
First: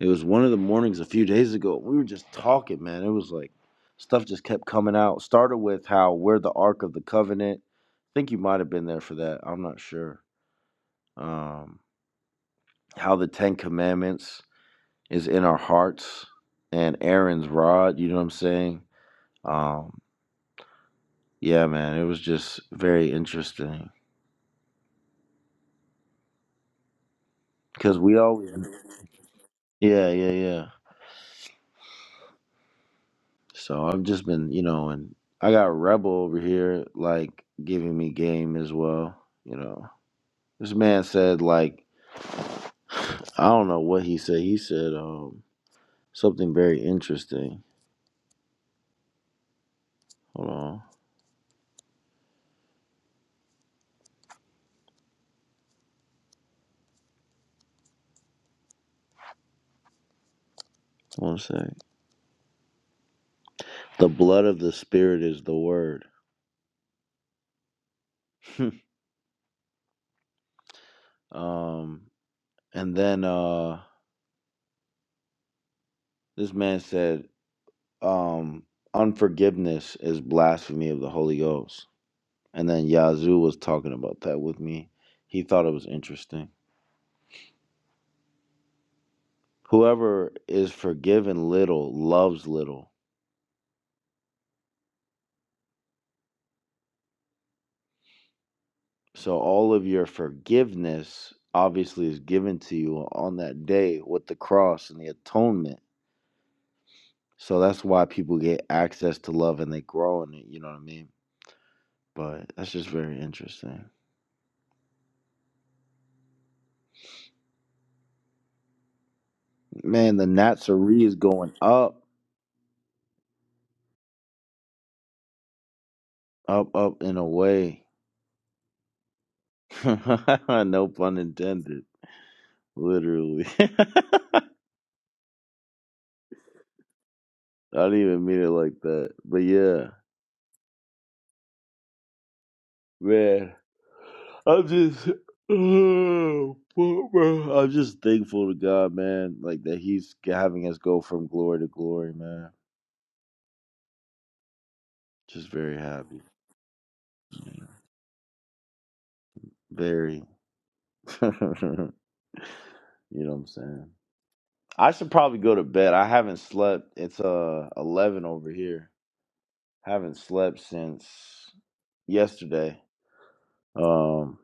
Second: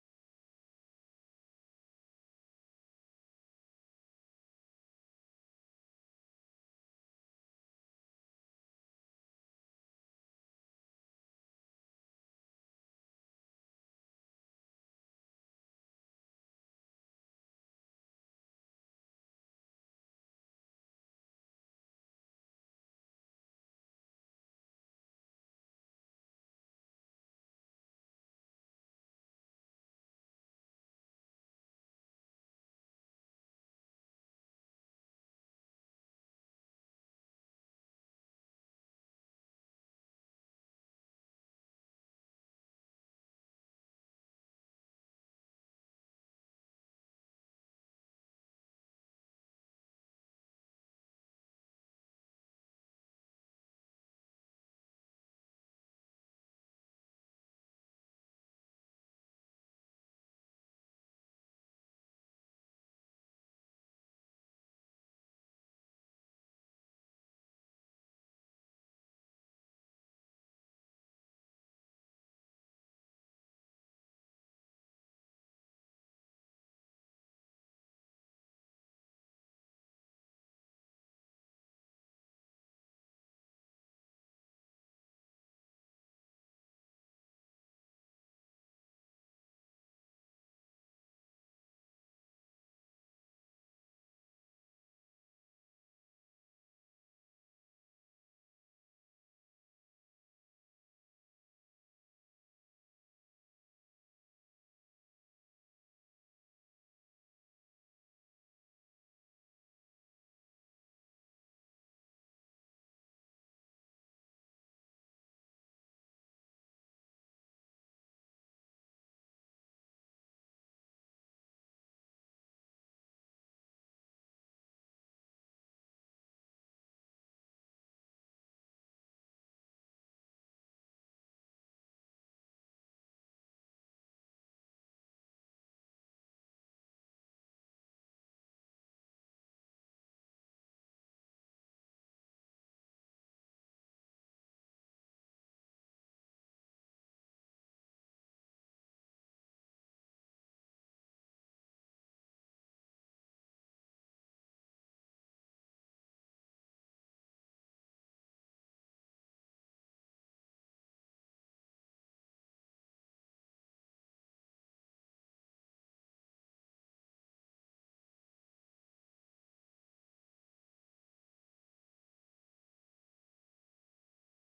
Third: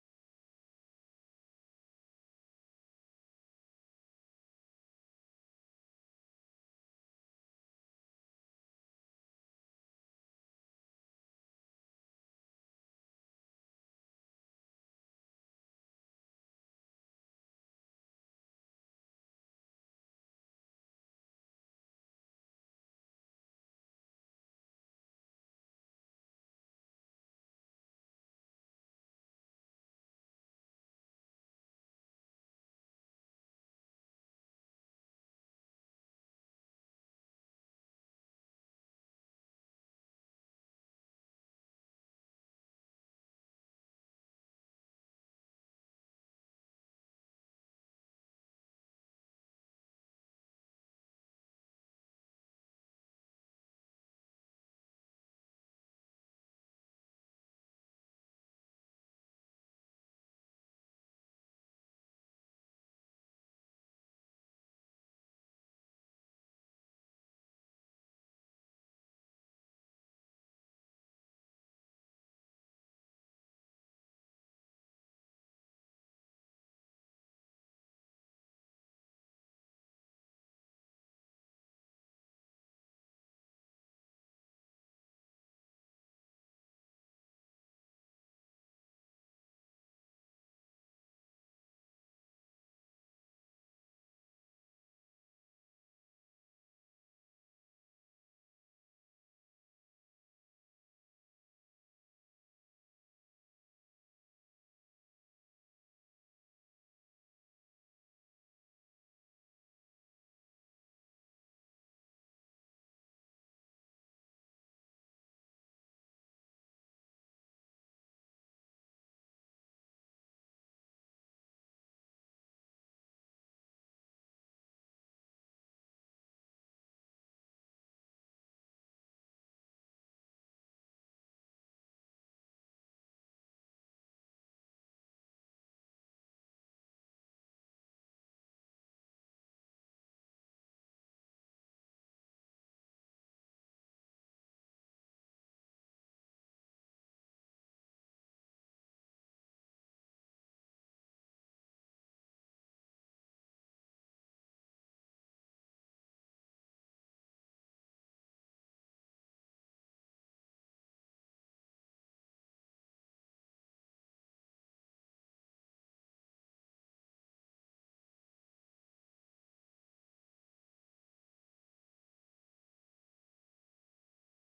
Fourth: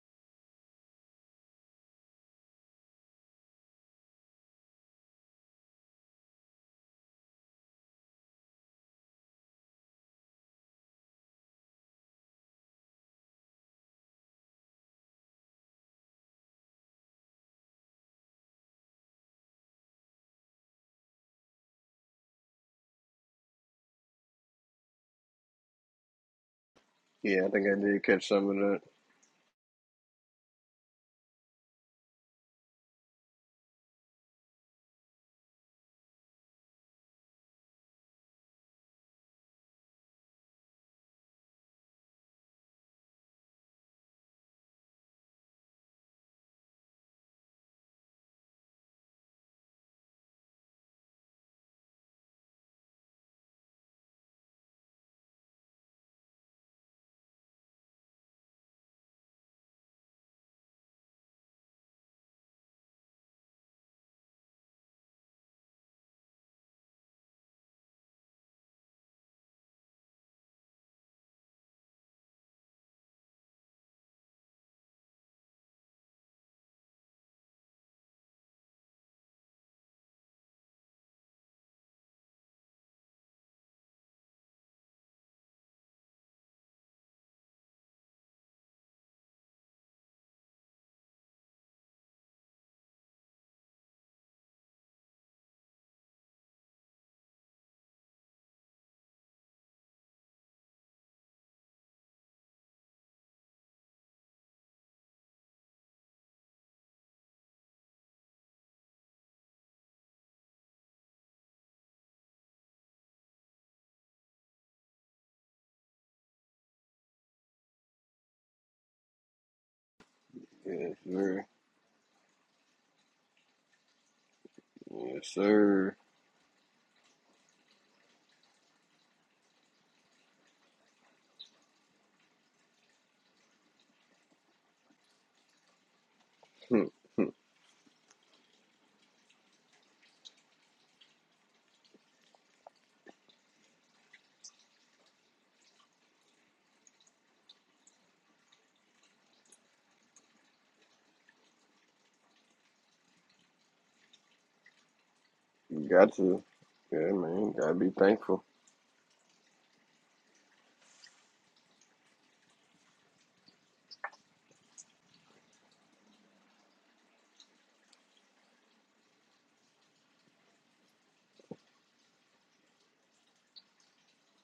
A: It was one of the mornings a few days ago. We were just talking, man. It was like stuff just kept coming out. Started with how we're the Ark of the Covenant. I think you might have been there for that. I'm not sure. Um, how the Ten Commandments is in our hearts and Aaron's rod. You know what I'm saying? Um, yeah, man, it was just very interesting.
C: Yeah, I think I
A: Because
C: did
A: we
C: catch some
A: always.
C: of that.
A: Yeah, yeah, yeah. So I've just been, you know, and I got Rebel over here, like, giving me game as well. You know, this man said, like, I don't know what he said. He said um, something very interesting. Hold on. One sec. The blood of the spirit is the word. um, and then uh, this man said, um, unforgiveness is blasphemy of the Holy Ghost. And then Yazoo was talking about that with me. He thought it was interesting. Whoever is forgiven little loves little. So all of your forgiveness obviously is given to you on that day with the cross and the atonement. So that's why people get access to love and they grow in it, you know what I mean? But that's just very interesting. Man, the
C: Yes,
A: Natsari is
C: sir.
A: going up,
C: Yes, sir.
A: up, up in a way. no pun intended, literally.
C: Hmm, hmm.
A: I didn't even mean it like that. But yeah, man, I'm just, oh, bro, bro. I'm just thankful to God, man. Like that He's having us go from glory to glory, man. Just very
C: got
A: happy,
C: to. Yeah, man. Gotta be thankful.
A: very. you know what I'm saying? I should probably go to bed. I haven't slept. It's uh 11 over here. Haven't slept since yesterday. Um,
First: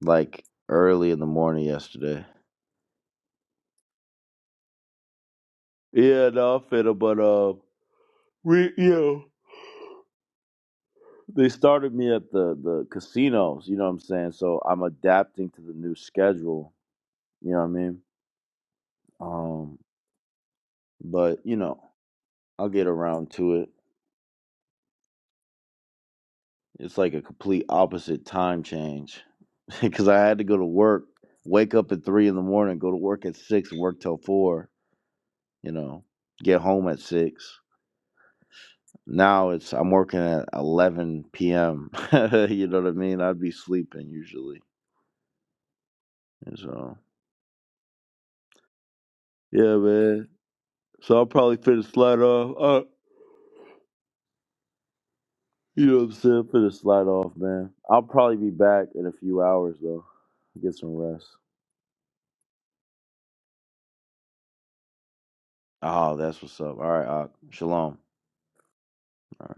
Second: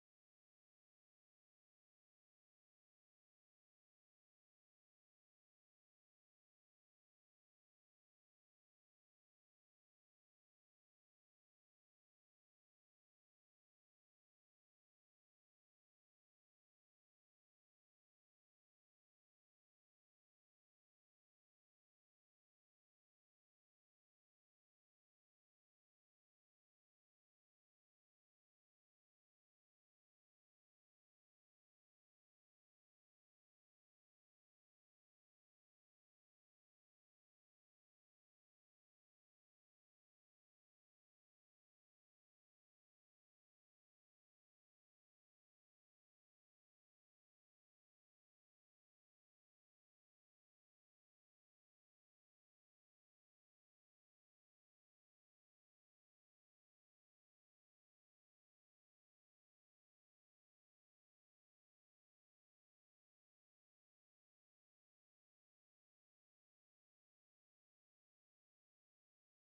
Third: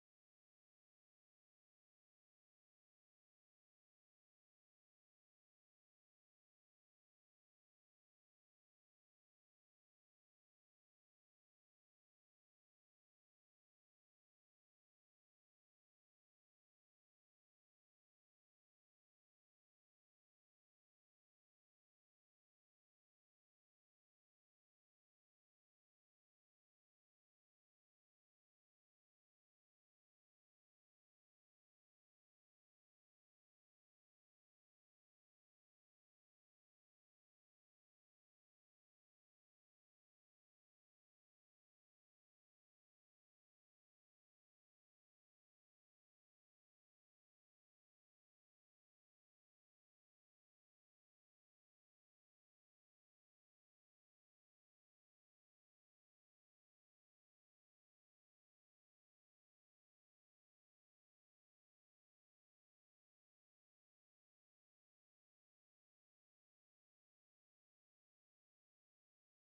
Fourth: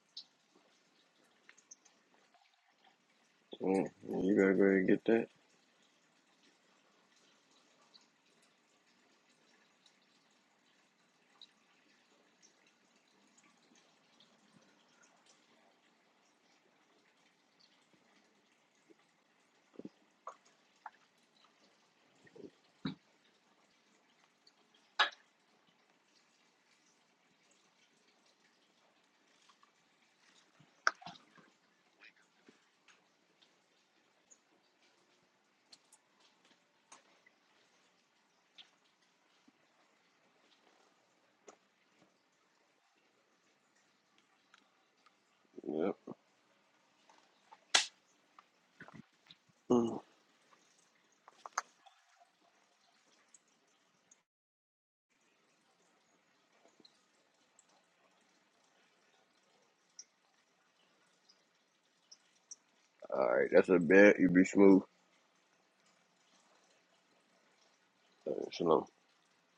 A: like early in the morning yesterday.
C: Mm. You gotta go ahead and get that.
A: Yeah, no, fiddle, but uh, we, you know, they started me at the the casinos. You know what I'm saying? So I'm adapting to the new schedule. You know what I mean? Um, but you know, I'll get around to it. It's like a complete opposite time change because I had to go to work, wake up at three in the morning, go to work at six, work till four. You know, get home at six. Now it's I'm working at 11 p.m. you know what I mean? I'd be sleeping usually.
C: Yep.
A: And so, yeah,
C: Mm.
A: man. So I'll probably finish slide off. Uh, you know what I'm saying? Finish slide off, man. I'll probably be back in a few hours, though. Get some rest.
C: All right, that's a bet. You be smooth.
A: Oh, that's what's up. All right, uh, shalom. All
C: Uh, shalom.
A: right.